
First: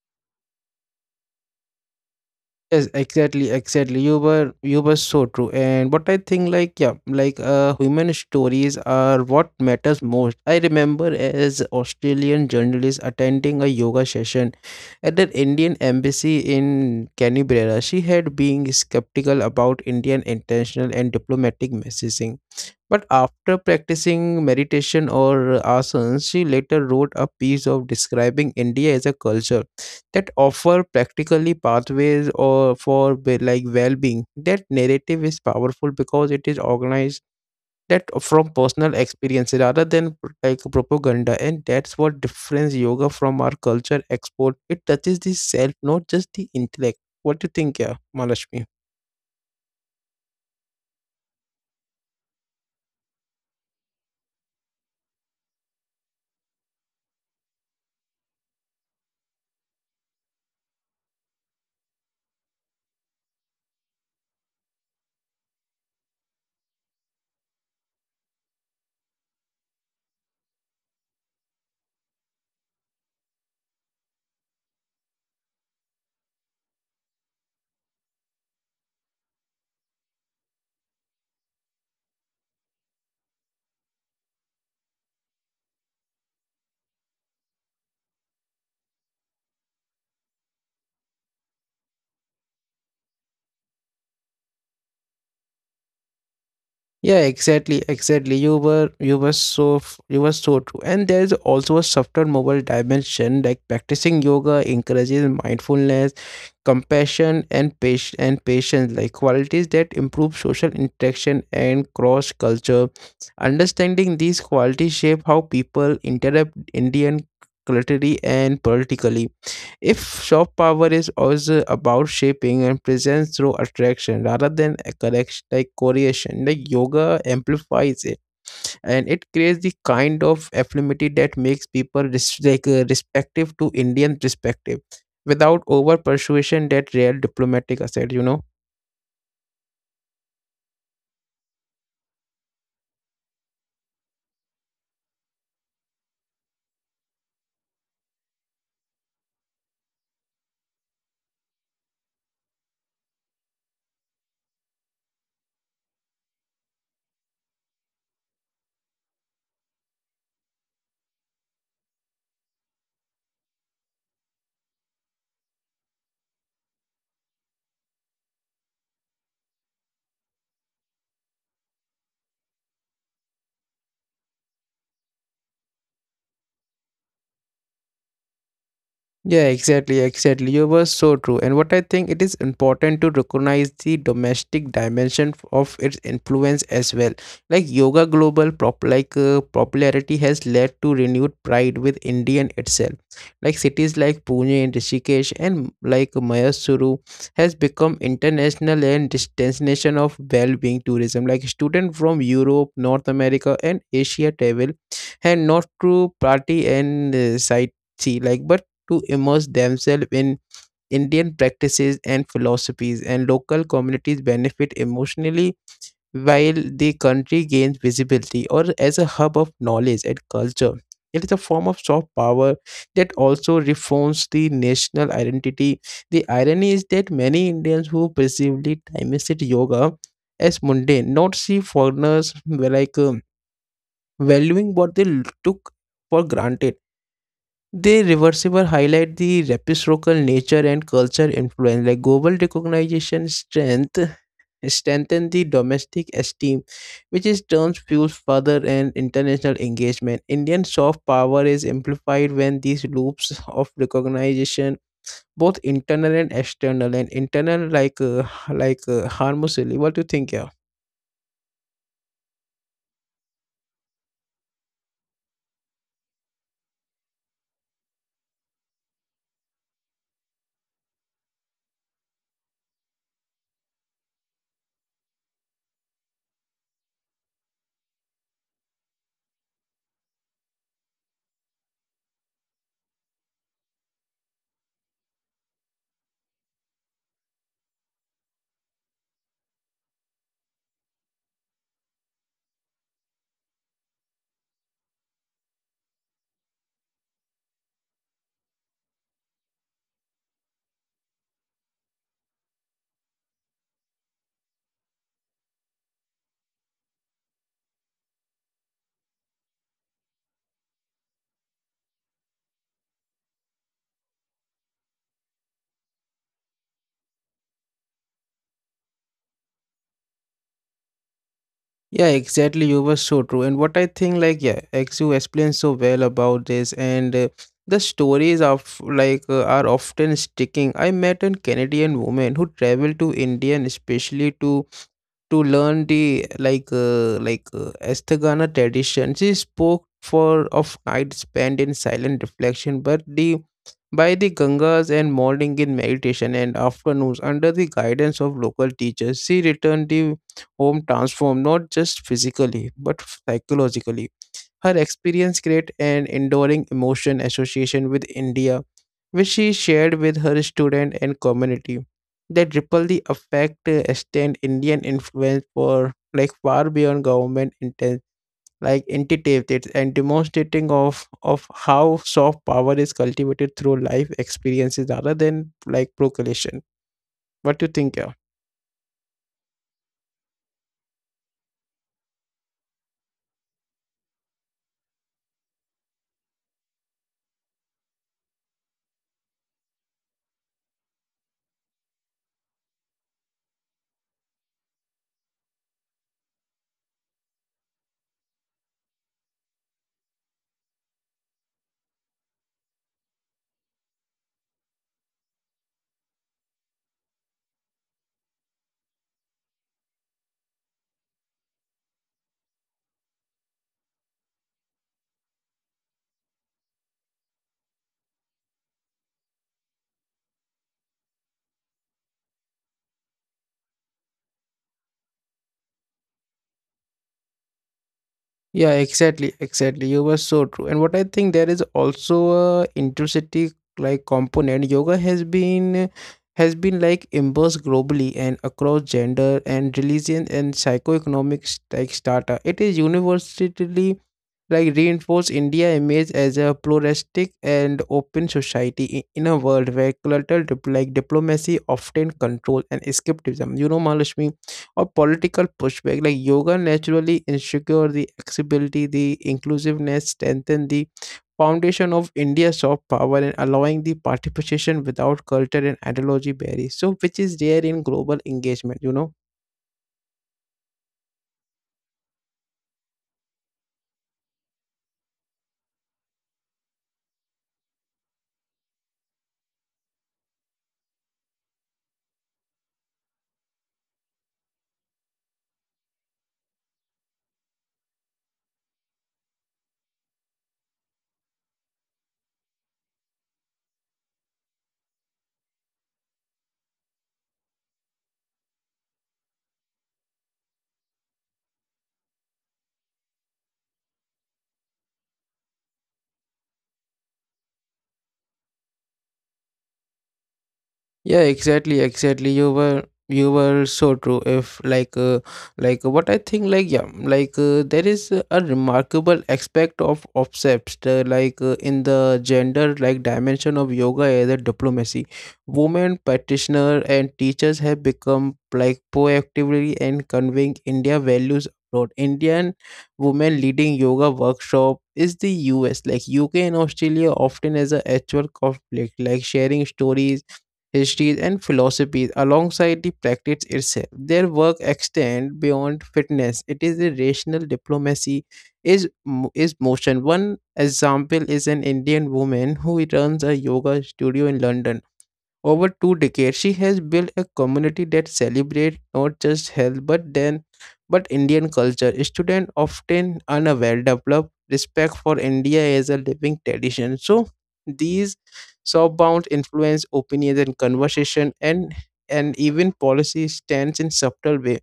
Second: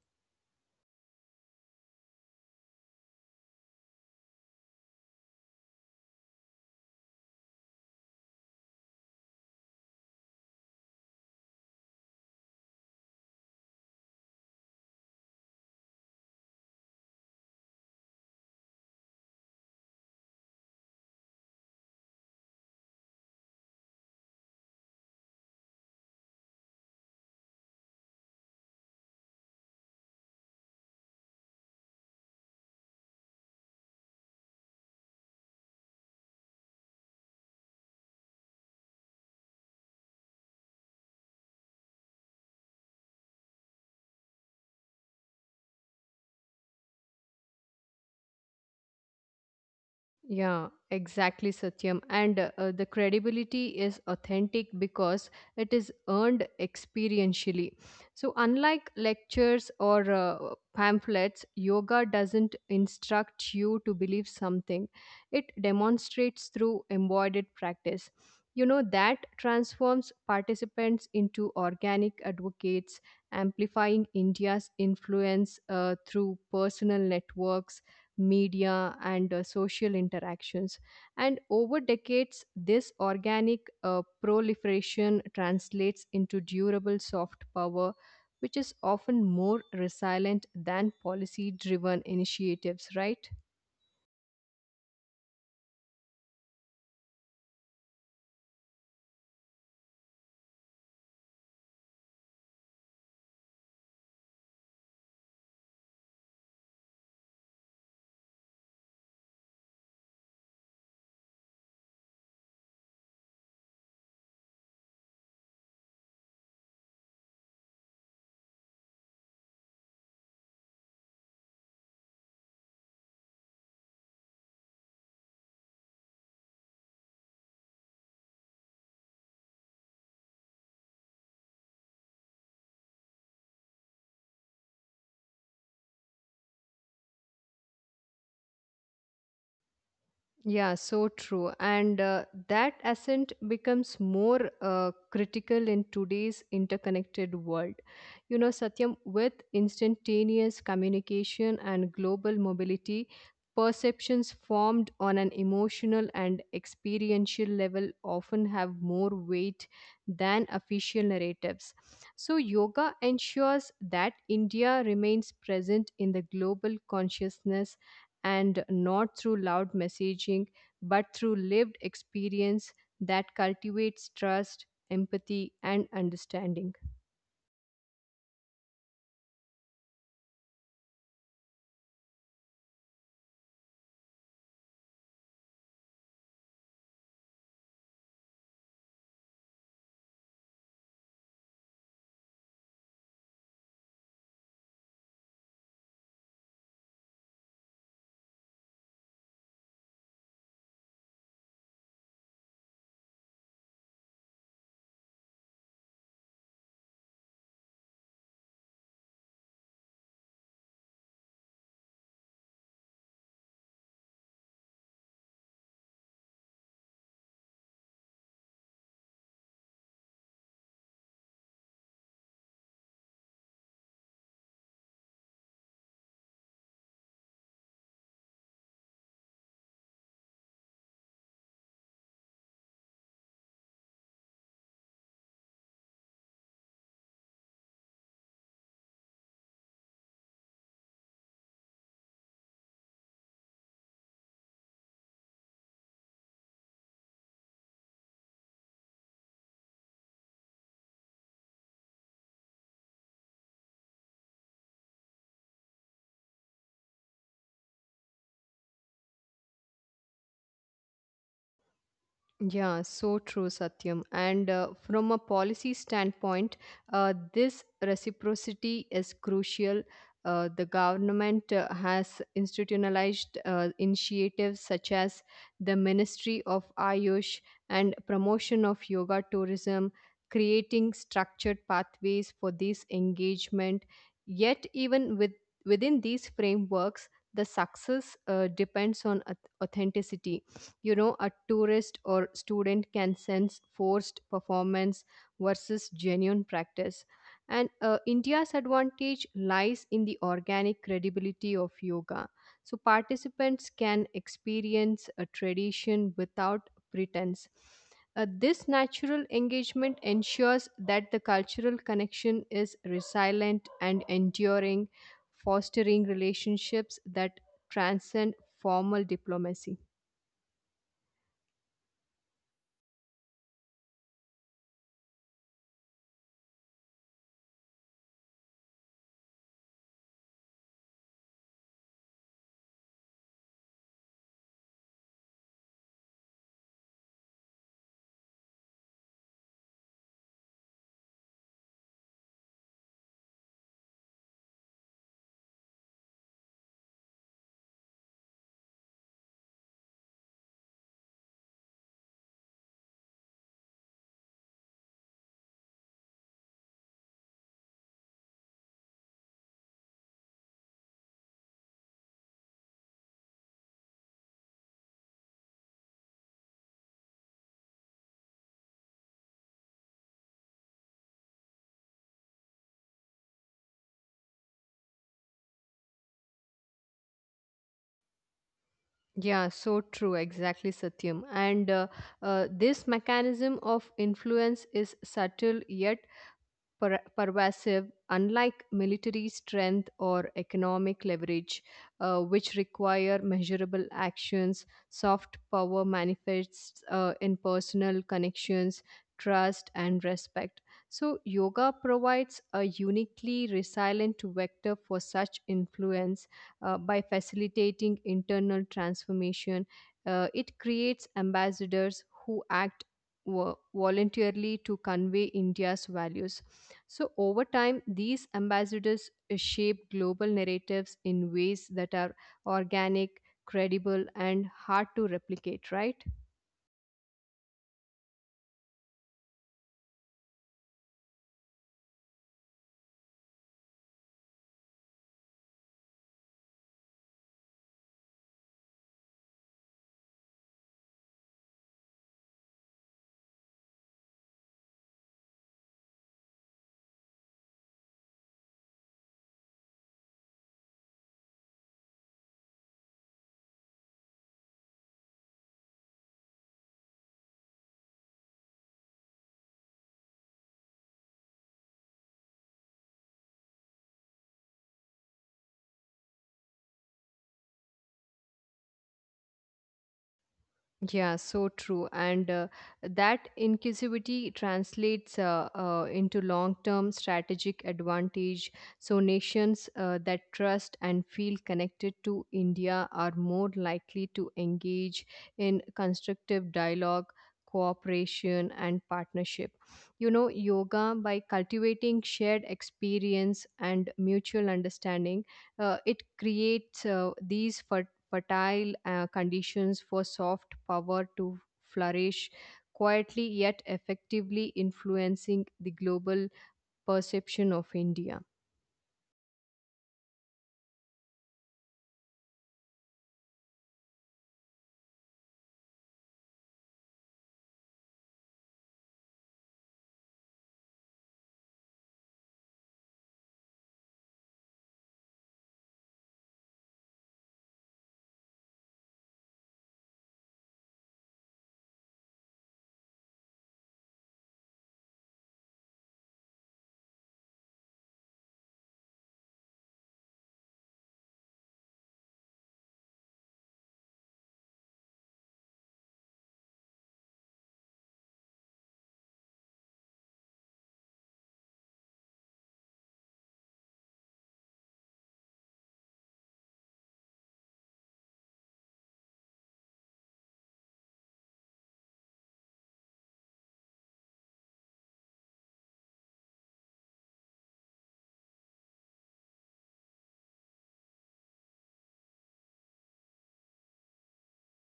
Yes, exactly, exactly, you were you were so true. And what I think, like yeah, human stories are what matters most. I remember as Australian journalist attending a yoga session at the Indian embassy in Canberra. She had been skeptical about Indian intentional and diplomatic messaging, but after practicing meditation or asanas, she later wrote a piece of describing India as a culture that offer practically pathways or for be- like well-being. That narrative is powerful because it is organized that from personal experience rather than pr- like propaganda, and that's what difference yoga from our culture export, it touches the self not just the intellect. What do you think, yeah, Malashmi?
Yeah, exactly, Satyam. And the credibility is authentic because it is earned experientially. So, unlike lectures or pamphlets, yoga doesn't instruct you to believe something, it demonstrates through embodied practice. You know, that transforms participants into organic advocates, amplifying India's influence through personal networks, media, and social interactions. And over decades this organic proliferation translates into durable soft power, which is often more resilient than policy driven initiatives, right?
Yeah, exactly, exactly, you were you were so f- you were so true. And there is also a softer mobile dimension, like practicing yoga encourages mindfulness, compassion, and patience, like qualities that improve social interaction and cross culture. Understanding these qualities shape how people interrupt Indian culturally and politically. If soft power is also about shaping and presence through attraction rather than a correction, like correlation, like yoga amplifies it, and it creates the kind of affirmity that makes people res- respective to Indian perspective without over persuasion that real diplomatic asset, you know.
Yeah, so true. And that ascent becomes more critical in today's interconnected world. You know, Satyam, with instantaneous communication and global mobility, perceptions formed on an emotional and experiential level often have more weight than official narratives. So, yoga ensures that India remains present in the global consciousness, and not through loud messaging, but through lived experience that cultivates trust, empathy, and understanding.
Yeah, exactly, exactly. You were so true. And what I think it is important to recognize the domestic dimension f- of its influence as well. Like yoga global prop popularity has led to renewed pride with Indian itself. Like cities like Pune and Rishikesh and like Mayasuru has become international and dis- destination of well-being tourism. Like students from Europe, North America, and Asia travel and not to party and sightsee like but to immerse themselves in Indian practices and philosophies, and local communities benefit emotionally while the country gains visibility or as a hub of knowledge and culture. It is a form of soft power that also reforms the national identity. The irony is that many Indians who perceivably time-wasted yoga as mundane, not see foreigners like valuing what they l- took for granted. They reversible highlight the reciprocal nature and culture influence, like global recognition strength strengthen the domestic esteem, which is turns fuels further and international engagement. Indian soft power is amplified when these loops of recognition, both internal and external, and internal harmlessly. What do you think? Yeah.
Yeah, so true, Satyam. And from a policy standpoint, this reciprocity is crucial. The government has institutionalized initiatives such as the Ministry of Ayush and promotion of yoga tourism, creating structured pathways for this engagement. Yet, within these frameworks, the success depends on authenticity. You know, a tourist or student can sense forced performance versus genuine practice. And india's advantage lies in the organic credibility of yoga, so participants can experience a tradition without pretense. This natural engagement ensures that the cultural connection is resilient and enduring, fostering relationships that transcend formal diplomacy.
Yeah, exactly. You were so true. And what I think, like, yeah, as you explained so well about this, and the stories of like are often sticking. I met a Canadian woman who traveled to India, and especially to learn the Asthagana tradition. She spoke for of nights spent in silent reflection, but the by the Gangas and morning in meditation and afternoons under the guidance of local teachers. She returned the home transformed not just physically but psychologically. Her experience created an enduring emotion association with India, which she shared with her student and community. That ripple the effect extend Indian influence for like far beyond government intent like entities, and demonstrating of how soft power is cultivated through life experiences rather than like proclamation. What do you think? Yeah?
Yeah, so true, exactly, Satyam. And this mechanism of influence is subtle yet pervasive, unlike military strength or economic leverage, which require measurable actions. Soft power manifests in personal connections, trust, and respect. So, yoga provides a uniquely resilient vector for such influence by facilitating internal transformation. It creates ambassadors who act voluntarily to convey India's values. So, over time, these ambassadors shape global narratives in ways that are organic, credible, and hard to replicate, right?
Yeah, exactly, exactly. You were so true. And what I think there is also a intercity like component. Yoga has been like embraced globally and across gender and religion and psychoeconomic like strata. It is universally like reinforce India image as a pluralistic and open society in a world where cultural like diplomacy often control and escapism. You know, Mahalakshmi, or political pushback. Like yoga naturally ensure the accessibility, the inclusiveness, strengthen the foundation of India's soft power and allowing the participation without culture and ideology barriers. So which is there in global engagement, you know.
Yeah, so true. And that inclusivity translates into long term strategic advantage. So, nations that trust and feel connected to India are more likely to engage in constructive dialogue, cooperation, and partnership. You know, yoga, by cultivating shared experience and mutual understanding, it creates these fertile conditions for soft power to flourish, quietly yet effectively influencing the global perception of India.
Yeah, exactly, exactly. You were so true. If like like what I think like yeah, like There is a remarkable aspect of obsessed in the gender like dimension of yoga as a diplomacy. Women practitioners and teachers have become like proactively and conveying India values abroad. Indian women leading yoga workshop is the US like UK and Australia often as a actual conflict like sharing stories histories, and philosophies alongside the practice itself. Their work extends beyond fitness. It is a rational diplomacy is motion. One example is an Indian woman who runs a yoga studio in London over two decades. She has built a community that celebrates not just health but Indian culture. Students often unaware develop respect for India as a living tradition. So these softbound influence opinions and conversation and even policy stands in subtle way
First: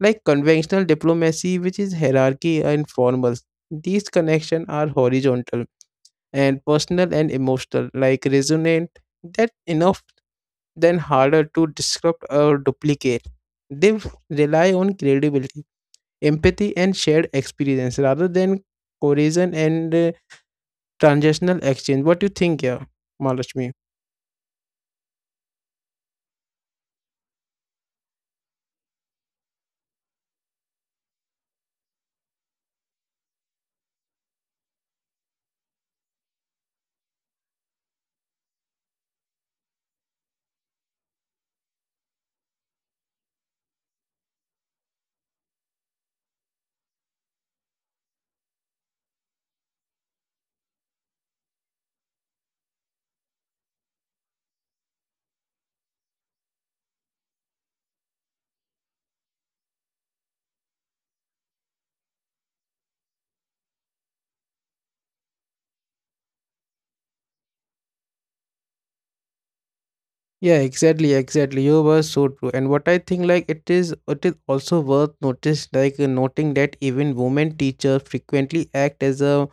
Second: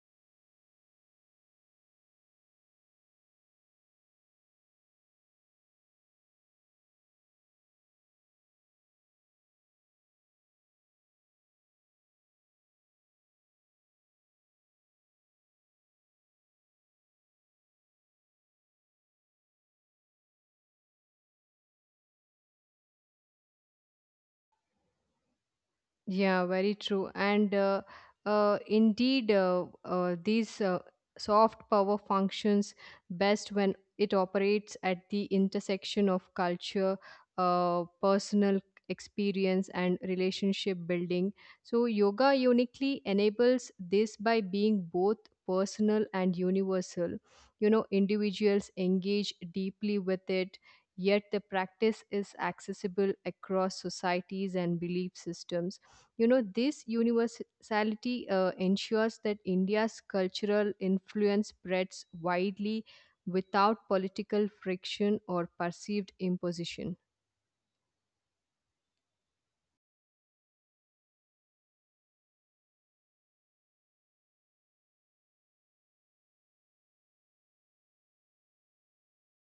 like conventional diplomacy which is hierarchy and formal. These connections are horizontal and personal and emotional like resonant that enough then harder to disrupt or duplicate. They rely on credibility, empathy, and shared experience rather than coercion and transactional exchange. What do you think here, Malashmi?
Yeah, very true. And indeed, these soft power functions best when it operates at the intersection of culture, personal experience, and relationship building. So, yoga uniquely enables this by being both personal and universal. You know, individuals engage deeply with it. Yet the practice is accessible across societies and belief systems. You know, this universality ensures that India's cultural influence spreads widely without political friction or perceived imposition.
Yeah, exactly, exactly. You were so true. And what I think, like, it is also worth notice, like, noting that even women teachers frequently act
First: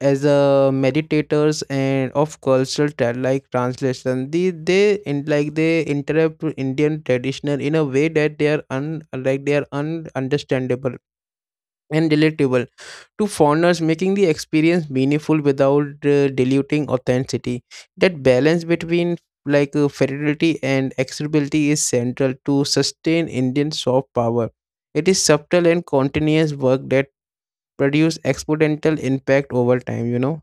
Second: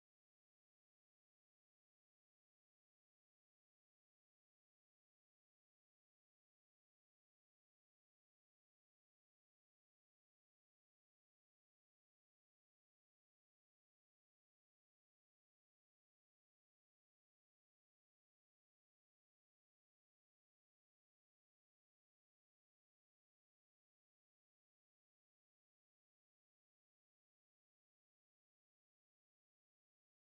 as a meditators and of cultural like translation. They interrupt Indian traditional in a way that they are un, like, they are un understandable and relatable to foreigners, making the experience meaningful without diluting authenticity. That balance between fidelity and accessibility is central to sustain Indian soft power. It is subtle and continuous work that produce exponential impact over time. You know.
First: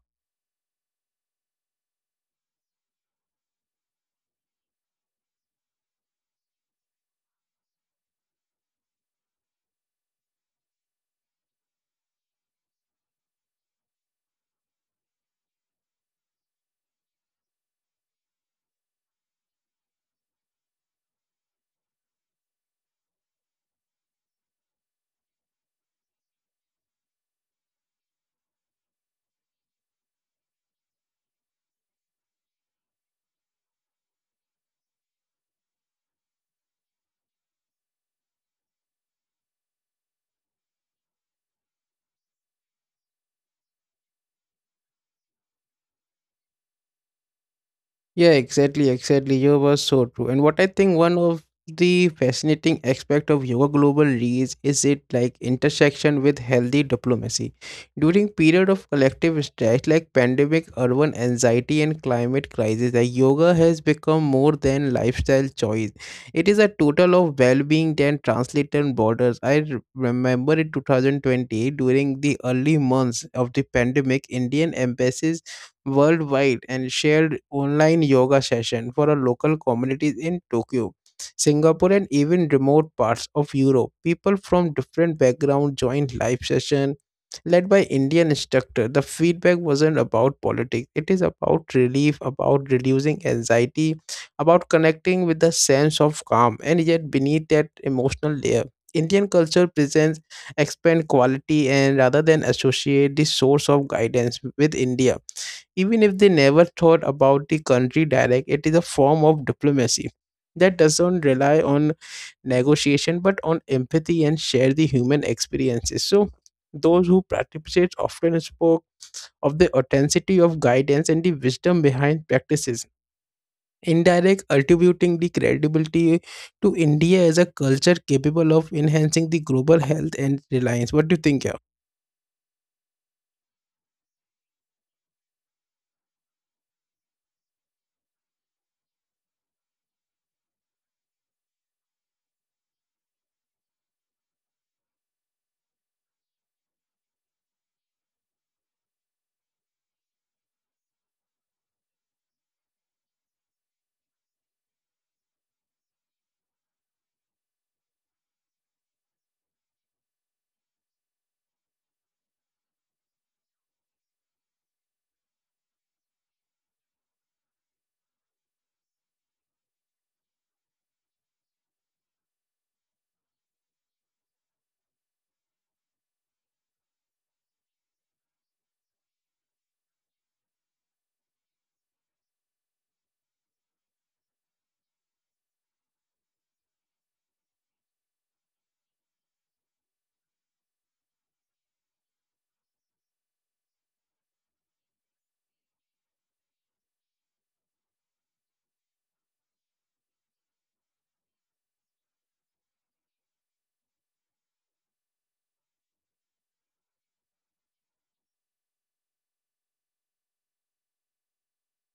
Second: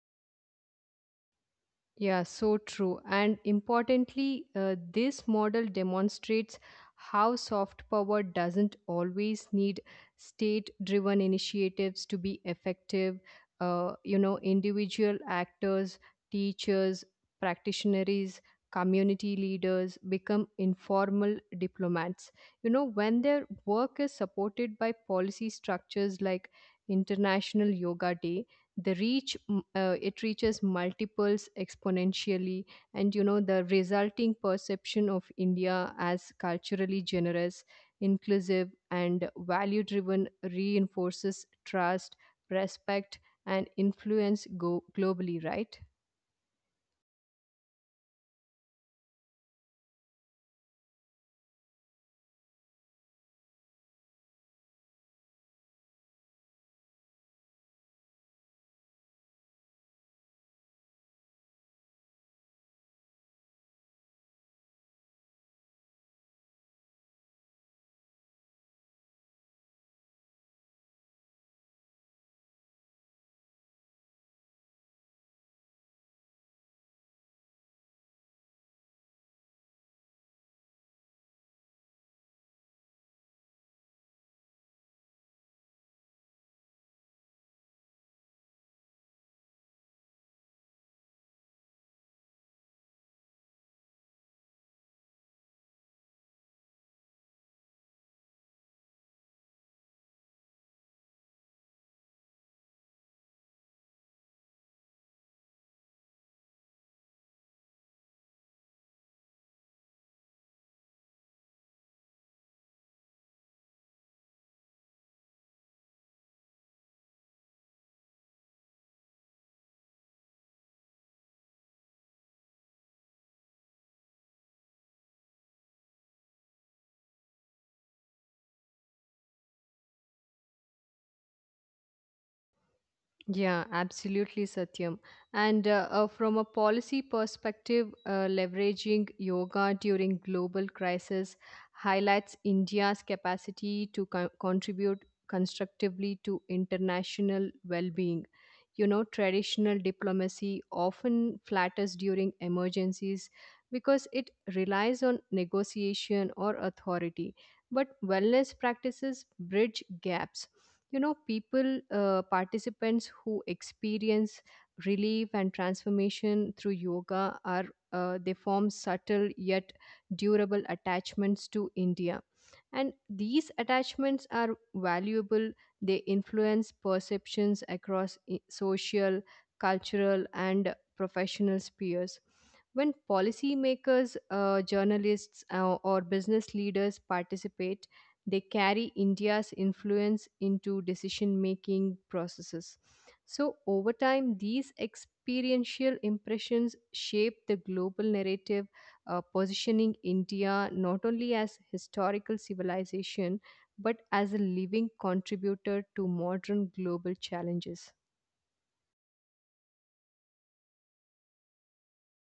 Yeah, so true. And importantly, this model demonstrates how soft power doesn't always need state driven initiatives to be effective. Individual actors, teachers, practitioners, community leaders become informal diplomats. You know, when their work is supported by policy structures like International Yoga Day, it reaches multiples exponentially. And you know, the resulting perception of india as culturally generous, inclusive, and value driven reinforces trust, respect, and influence globally, right?
Yeah, exactly, exactly. You were so true. And what I think one of the fascinating aspect of yoga global reach is it like intersection with healthy diplomacy. During period of collective stress like pandemic, urban anxiety and climate crisis, like yoga has become more than lifestyle choice. It is a total of well-being that translated borders. I remember in 2020 during the early months of the pandemic, Indian embassies worldwide and shared online yoga session for a local communities in Tokyo, Singapore and even remote parts of Europe. People from different backgrounds joined live session led by Indian instructor. The feedback wasn't about politics. It is about relief, about reducing anxiety, about connecting with the sense of calm and yet beneath that emotional layer. Indian culture presents expand quality and rather than associate the source of guidance with India. Even if they never thought about the country direct, it is a form of diplomacy that doesn't rely on negotiation but on empathy and share the human experiences. So, those who participate often spoke of the authenticity of guidance and the wisdom behind practices. Indirect attributing the credibility to India as a culture capable of enhancing the global health and reliance. What do you think, yeah?
Yeah, absolutely, Satyam. And from a policy perspective, leveraging yoga during global crisis highlights India's capacity to contribute constructively to international well being. You know, traditional diplomacy often flatters during emergencies because it relies on negotiation or authority. But wellness practices bridge gaps. You know, people participants who experience relief and transformation through yoga are, they form subtle yet durable attachments to india, and these attachments are valuable. They influence perceptions across social, cultural, and professional spheres. When policymakers, journalists, or business leaders participate, they carry India's influence into decision making processes. So, over time, these experiential impressions shape the global narrative, positioning India not only as historical civilization, but as a living contributor to modern global challenges.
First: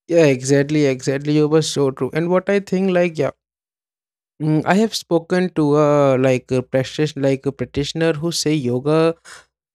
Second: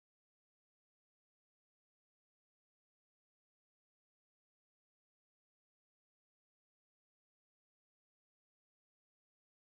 Yeah, exactly, exactly. You were so true. And what I think, like, yeah. Mm, I have spoken to a like a practitioner who say yoga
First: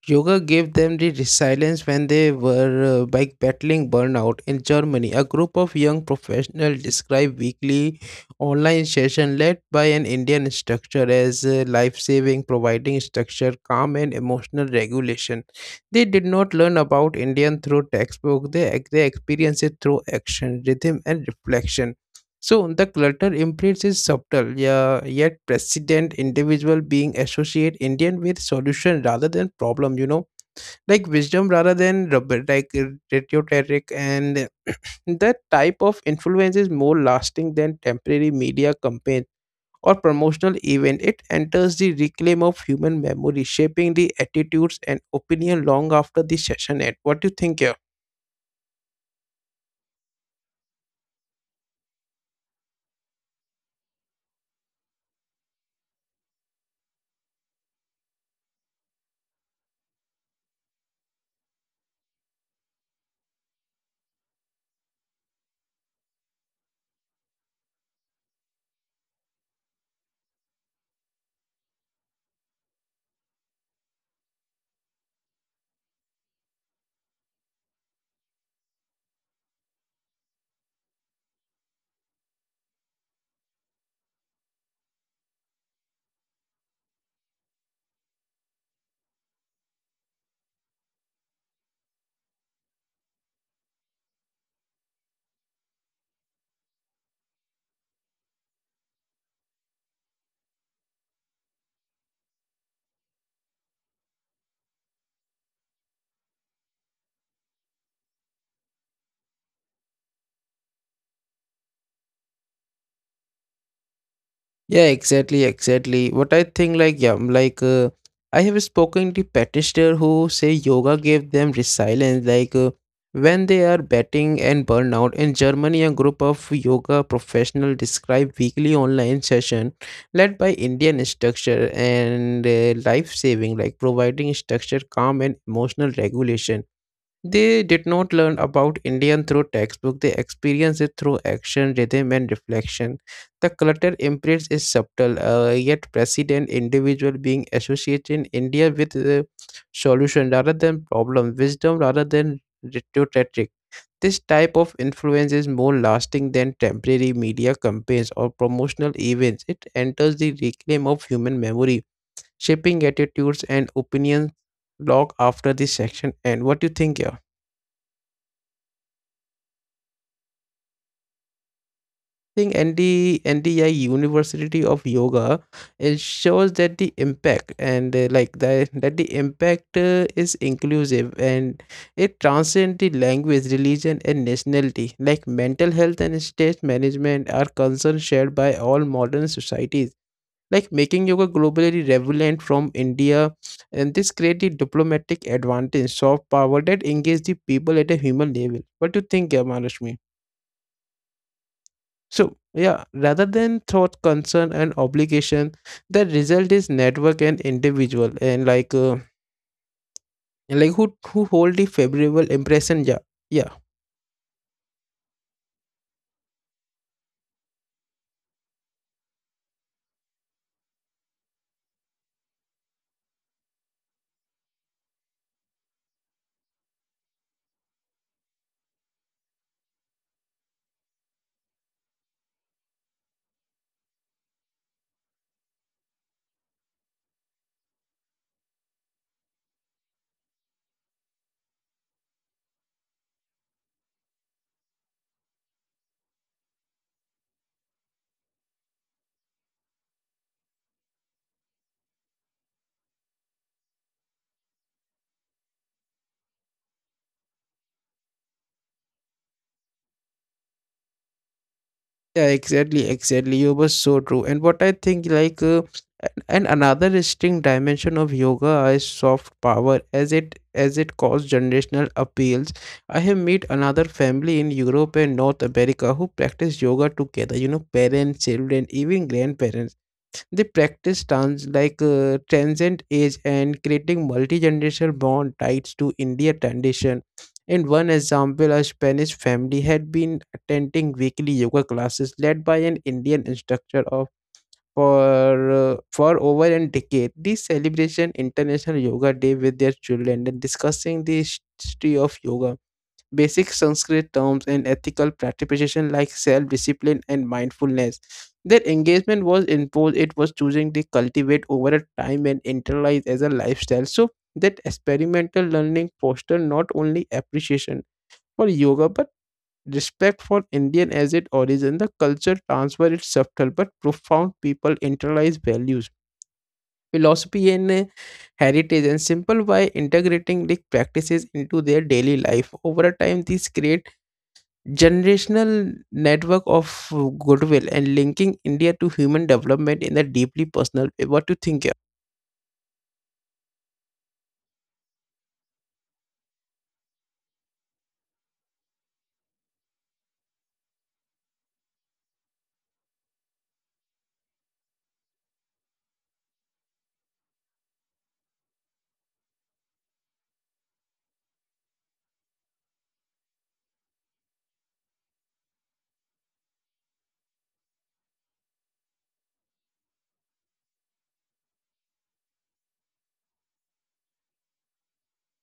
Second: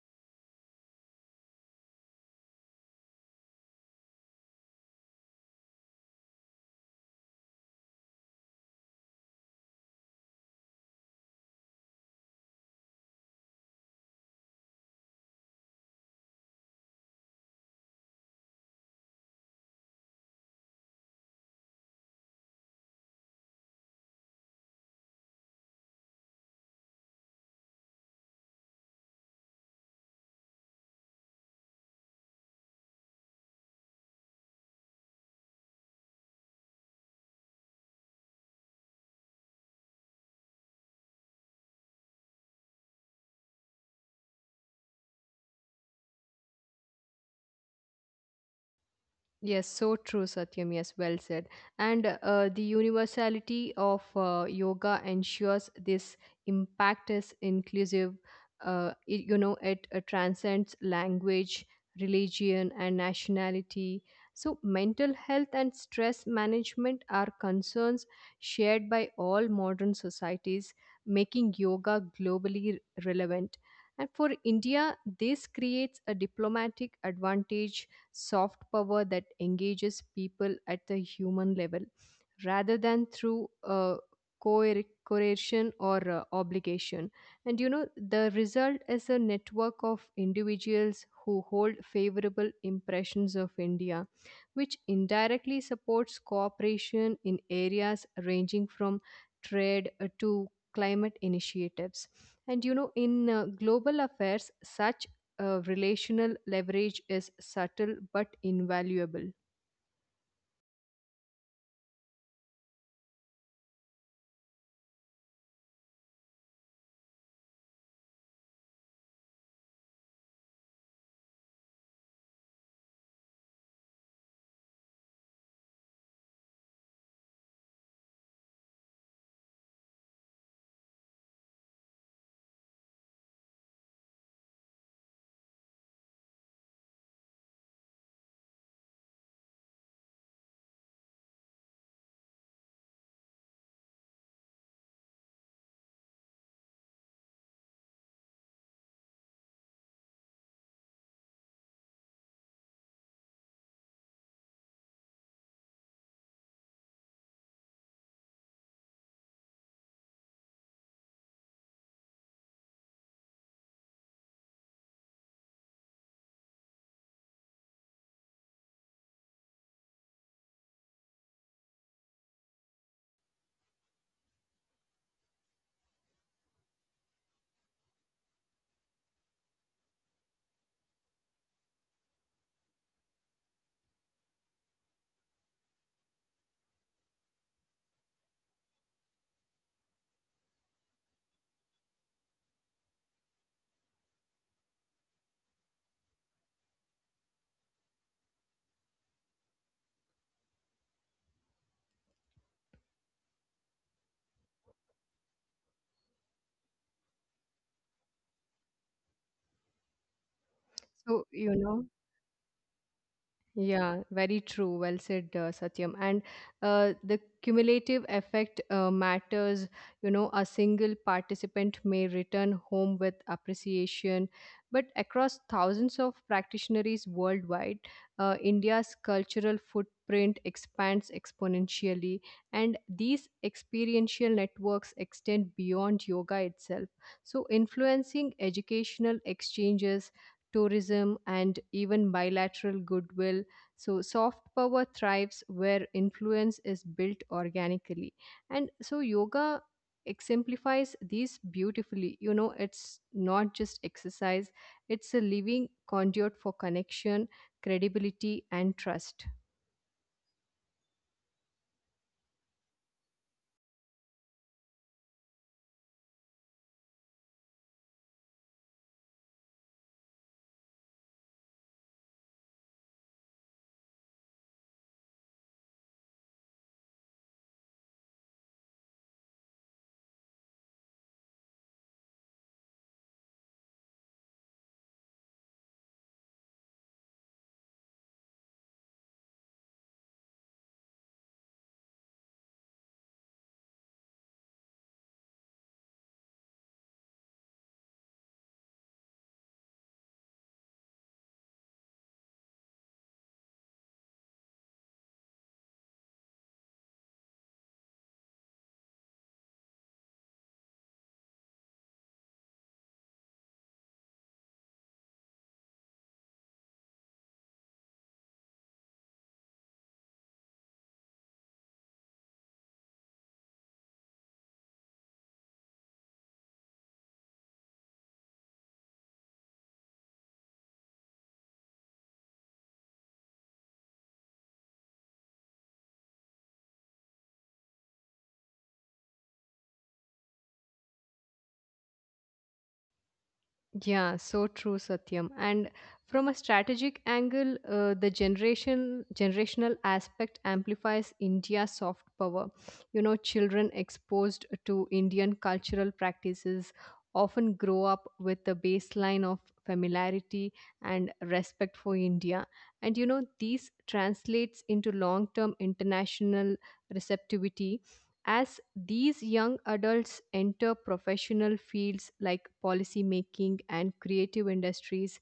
yoga gave them the resilience when they were like battling burnout in Germany. A group of young professionals described weekly online session led by an Indian instructor as life saving, providing structure, calm, and emotional regulation. They did not learn about Indian through textbook. They experienced it through action, rhythm, and reflection. So the clutter imprint is subtle, yeah, yet president individual being associate Indian with solution rather than problem, you know, like wisdom rather than rubber, rhetoric, and that type of influence is more lasting than temporary media campaign or promotional event. It enters the reclaim of human memory, shaping the attitudes and opinion long after the session end. What do you think here?
Yes, so true, Satyam. Yes, well said. And the universality of yoga ensures this impact is inclusive. It transcends language, religion, and nationality. So, mental health and stress management are concerns shared by all modern societies, making yoga globally relevant. And for India, this creates a diplomatic advantage, soft power that engages people at the human level rather than through coercion or obligation. And you know, the result is a network of individuals who hold favorable impressions of India, which indirectly supports cooperation in areas ranging from trade to climate initiatives. And you know, in global affairs, such relational leverage is subtle but invaluable.
Yeah, exactly, exactly. What I think, like, yeah, I have spoken to practitioners who say yoga gave them resilience, when they are betting and burnout. In Germany, a group of yoga professionals describe weekly online session led by Indian instructor and life saving, like providing structure, calm, and emotional regulation. They did not learn about Indian through textbook. They experienced it through action, rhythm, and reflection. The clutter imprint is subtle, yet president individual being associated in India with solution rather than problem, wisdom rather than rhetoric. This type of influence is more lasting than temporary media campaigns or promotional events. It enters the reclaim of human memory, shaping attitudes and opinions log after this section. And what do you think here? Think ND, NDI University of Yoga, it shows that the impact and like that the impact is inclusive and it transcends the language, religion, and nationality. Like mental health and state management are concerns shared by all modern societies. Like making yoga globally relevant from India, and this create the diplomatic advantage, soft power that engage the people at a human level. What do you think, Gamalashmi? So, yeah, rather than thought, concern, and obligation, the result is network and individual, and who
So,
hold the
you know,
favorable impression. Yeah, yeah,
Yeah, very true. Well said, Satyam. And the cumulative effect matters. You know, a single participant may return home with appreciation, but across thousands of practitioners worldwide, India's cultural footprint expands exponentially, and these experiential networks extend beyond yoga itself. So, influencing educational exchanges, tourism, and even bilateral goodwill. So, soft power thrives where influence is built organically. And so, yoga exemplifies these beautifully. You know, it's not just exercise, it's a living conduit for connection, credibility, and trust.
yeah. Exactly, exactly. You were so true. And what I think, like, and another distinct dimension of yoga is soft power, as it caused generational appeals. I have met another family in Europe and North America who practice yoga together. You know, parents, children, even grandparents. They practice stunts like transcend age and creating multi-generational bond tied to India tradition. In one example, a Spanish family had been attending weekly yoga classes led by an Indian instructor of for over a decade. This celebration International Yoga Day with their children and discussing the history of yoga basic Sanskrit terms and ethical participation like self-discipline and mindfulness. Their engagement was imposed, it was choosing to cultivate over a time and internalize as a lifestyle. So that experimental learning fostered not only appreciation for yoga but respect for Indian as its origin. The culture transfer its subtle but profound people internalize values, philosophy and heritage and simple by integrating these practices into their daily life. Over a time, these create generational network of goodwill and linking India to human development in a deeply personal way. What do you think? Yeah?
Yeah, so true, Satyam. And from a strategic angle, the generation generational aspect amplifies India's soft power. You know, children exposed to Indian cultural practices often grow up with the baseline of familiarity and respect for India. And you know, these translates into long-term international receptivity. As these young adults enter professional fields like policy making and creative industries,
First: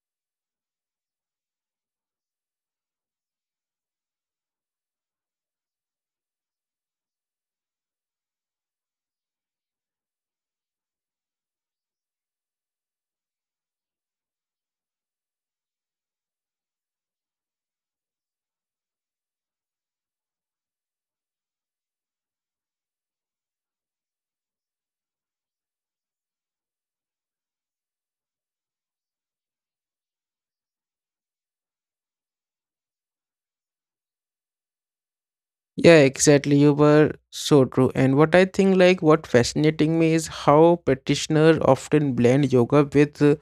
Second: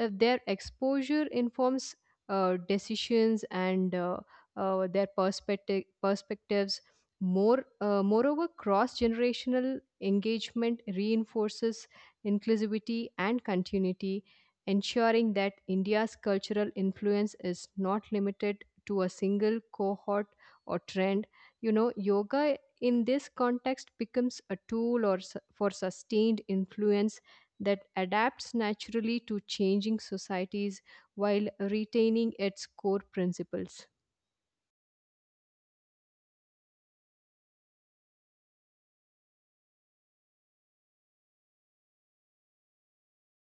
their exposure informs decisions and their perspectives. Moreover, cross generational engagement reinforces inclusivity and continuity, ensuring that india's cultural influence is not limited to a single cohort or trend. You know, yoga in this context becomes a tool for sustained influence that adapts naturally to changing societies while retaining its core principles.
Yeah, exactly. You were so true. And what I think, like, what fascinating me is how practitioners often blend yoga with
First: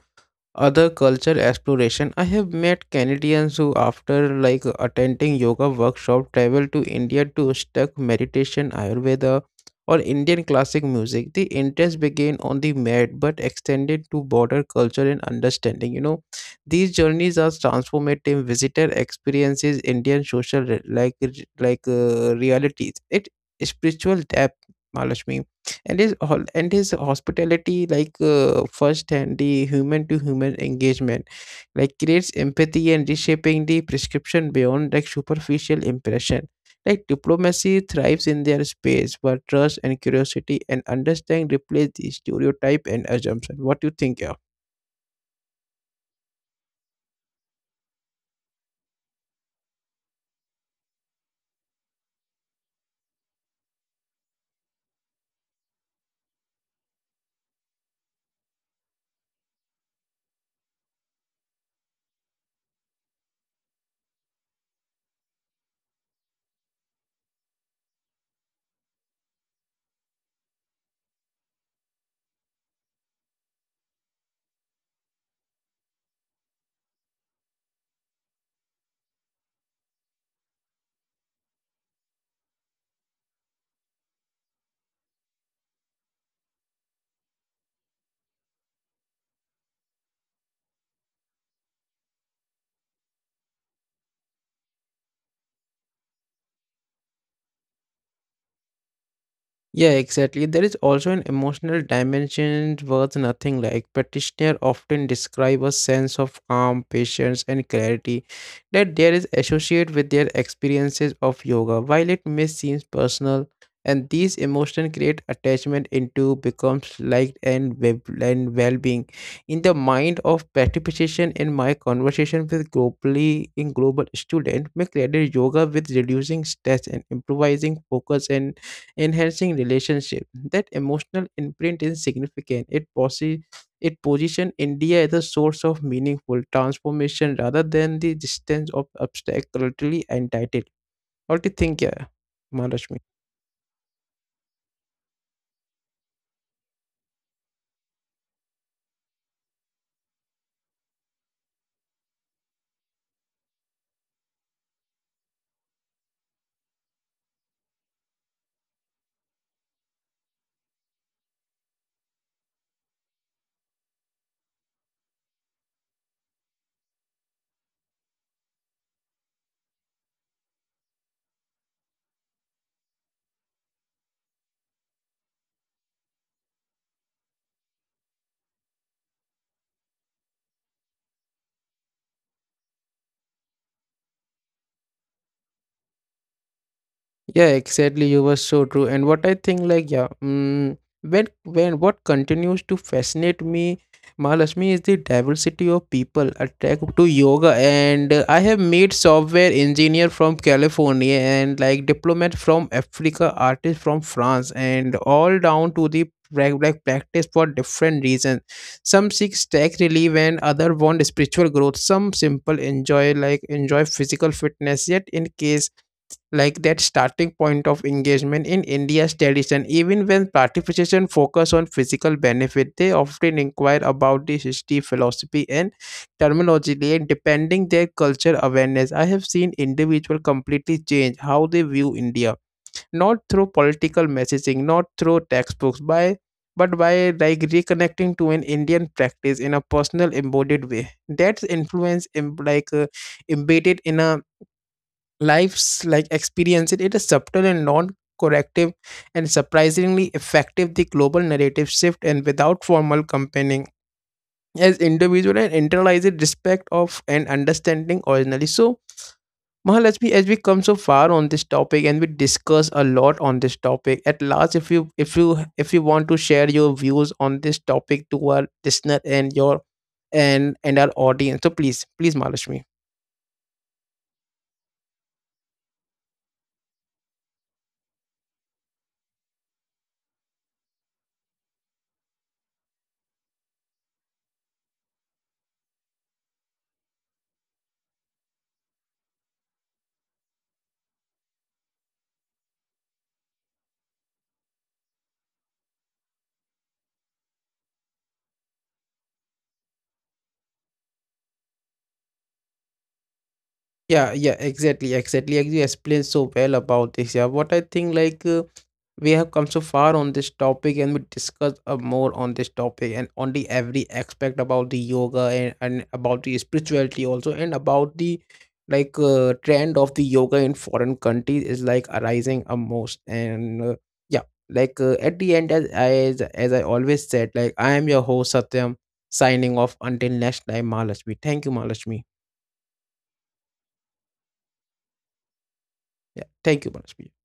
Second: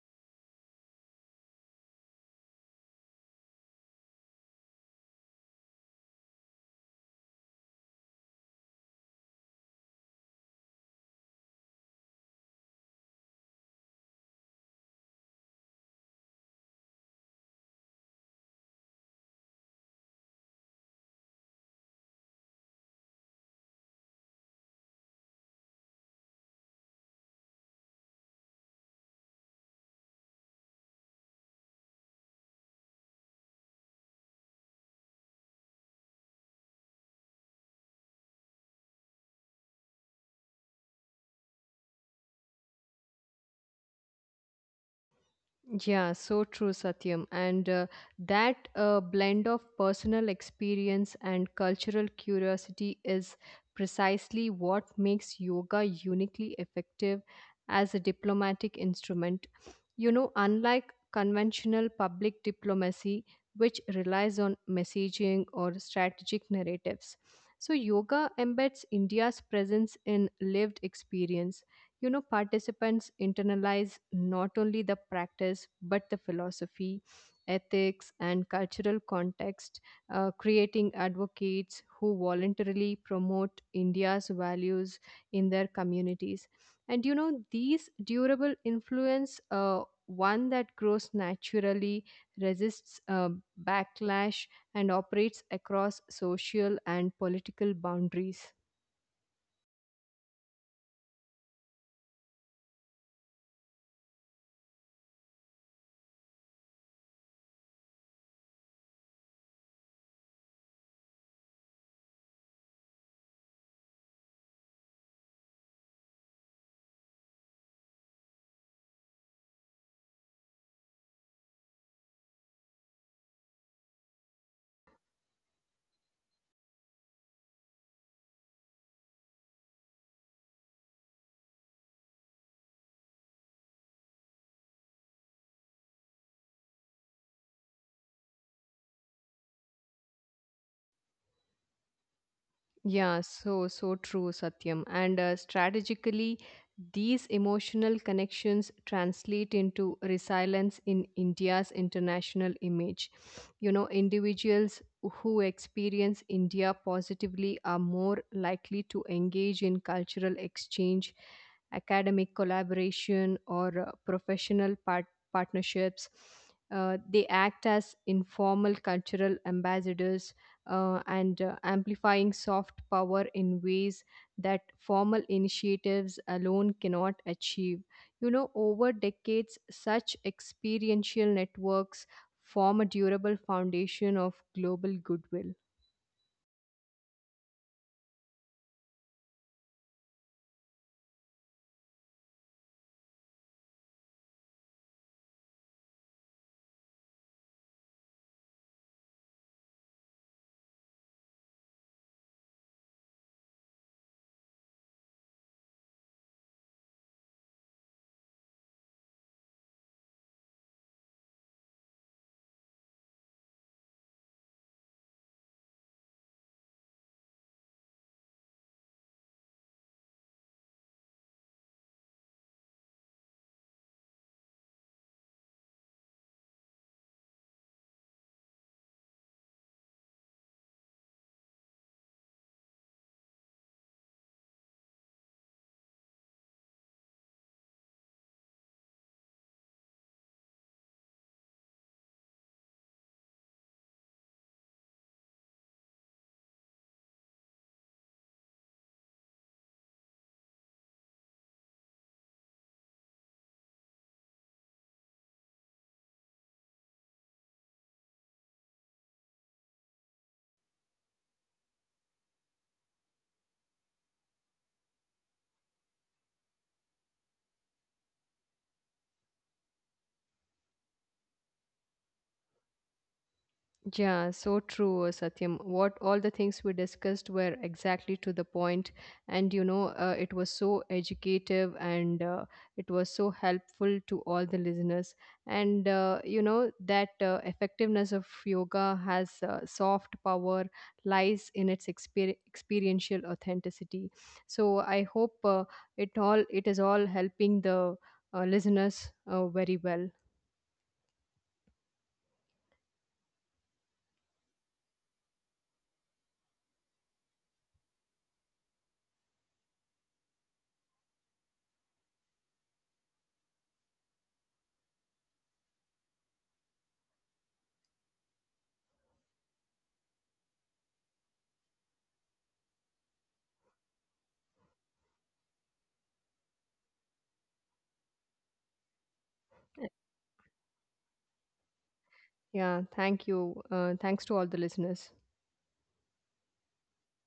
other culture exploration. I have met Canadians who after like attending yoga workshop travel to India to study meditation ayurveda or Indian classic music. The interest began on the mat but extended to broader culture and understanding. You know, these journeys are transformative visitor experiences Indian social like realities it spiritual depth, Malashmi, and his hospitality like first hand the human to human engagement like creates empathy and reshaping the prescription beyond like superficial impression like diplomacy thrives in their space where trust and curiosity and understanding replace the stereotype and assumption. What do you think?
Yeah, so true, Satyam. And that blend of personal experience and cultural curiosity is precisely what makes yoga uniquely effective as a diplomatic instrument. You know, unlike conventional public diplomacy, which relies on messaging or strategic narratives. So, yoga embeds India's presence in lived experience. You know, participants internalize not only the practice but the philosophy, ethics, and cultural context, creating advocates who voluntarily promote India's values in their communities. And you know, these durable influence, one that grows naturally, resists backlash, and operates across social and political boundaries.
Yeah, exactly. There is also an emotional dimension worth nothing like. Practitioners often describe a sense of calm, patience, and clarity that there is associated with their experiences of yoga. While it may seem personal, and these emotions create attachment into becomes liked and well-being in the mind of participation in my conversation with globally in global student may credit yoga with reducing stress and improvising focus and enhancing relationship. That emotional imprint is significant. It position India as a source of meaningful transformation rather than the distance of obstacle to the entitled. What do you think, yeah, Maharashmi?
Yeah, so, so true, Satyam. And strategically, these emotional connections translate into resilience in India's international image. You know, individuals who experience India positively are more likely to engage in cultural exchange, academic collaboration, or professional partnerships. They act as informal cultural ambassadors, and amplifying soft power in ways that formal initiatives alone cannot achieve. You know, over decades, such experiential networks form a durable foundation of global goodwill.
Yeah, exactly. You were so true. And what I think, like, yeah, mm, when what continues to fascinate me, Mahalashmi, is the diversity of people attracted to yoga. And I have made software engineer from California and like diplomat from Africa, artist from France, and all down to the like practice for different reasons. Some seek stress relief, and other want spiritual growth. Some simple enjoy enjoy physical fitness. Yet in case like that starting point of engagement in India's tradition. Even when participation focus on physical benefit, they often inquire about the history, philosophy, and terminology, and depending their culture awareness. I have seen individual completely change how they view India, not through political messaging, not through textbooks, by but by like reconnecting to an Indian practice in a personal embodied way. That's influence, in, like embedded in a life's like experience. It is subtle and non-corrective and surprisingly effective. The global narrative shift and without formal campaigning as individual and internalized respect of and understanding originally. So Mahalakshmi, as we come so far on this topic and we discuss a lot on this topic, at last, if you want to share your views on this topic to our listener and your and our audience, so please, please, Mahalakshmi.
Yeah, so true, Satyam. What all the things we discussed were exactly to the point, and you know, it was so educative and it was so helpful to all the listeners. And you know, that effectiveness of yoga has soft power lies in its experiential authenticity. So I hope it is all helping the listeners very well.
Yeah, yeah, exactly, exactly. Like, you explained so well about this. Yeah, what I think, like, we have come so far on this topic and we discuss more on this topic and on the every aspect about the yoga and about the spirituality also and about the trend of the yoga in foreign countries is like arising a most and yeah like at the end as I always said like I am your host Satyam signing off until next time Mahalashmi, thank you Mahalashmi.
Yeah, thank you. Thanks to all the listeners.
Yeah, thank you Mahalashmi.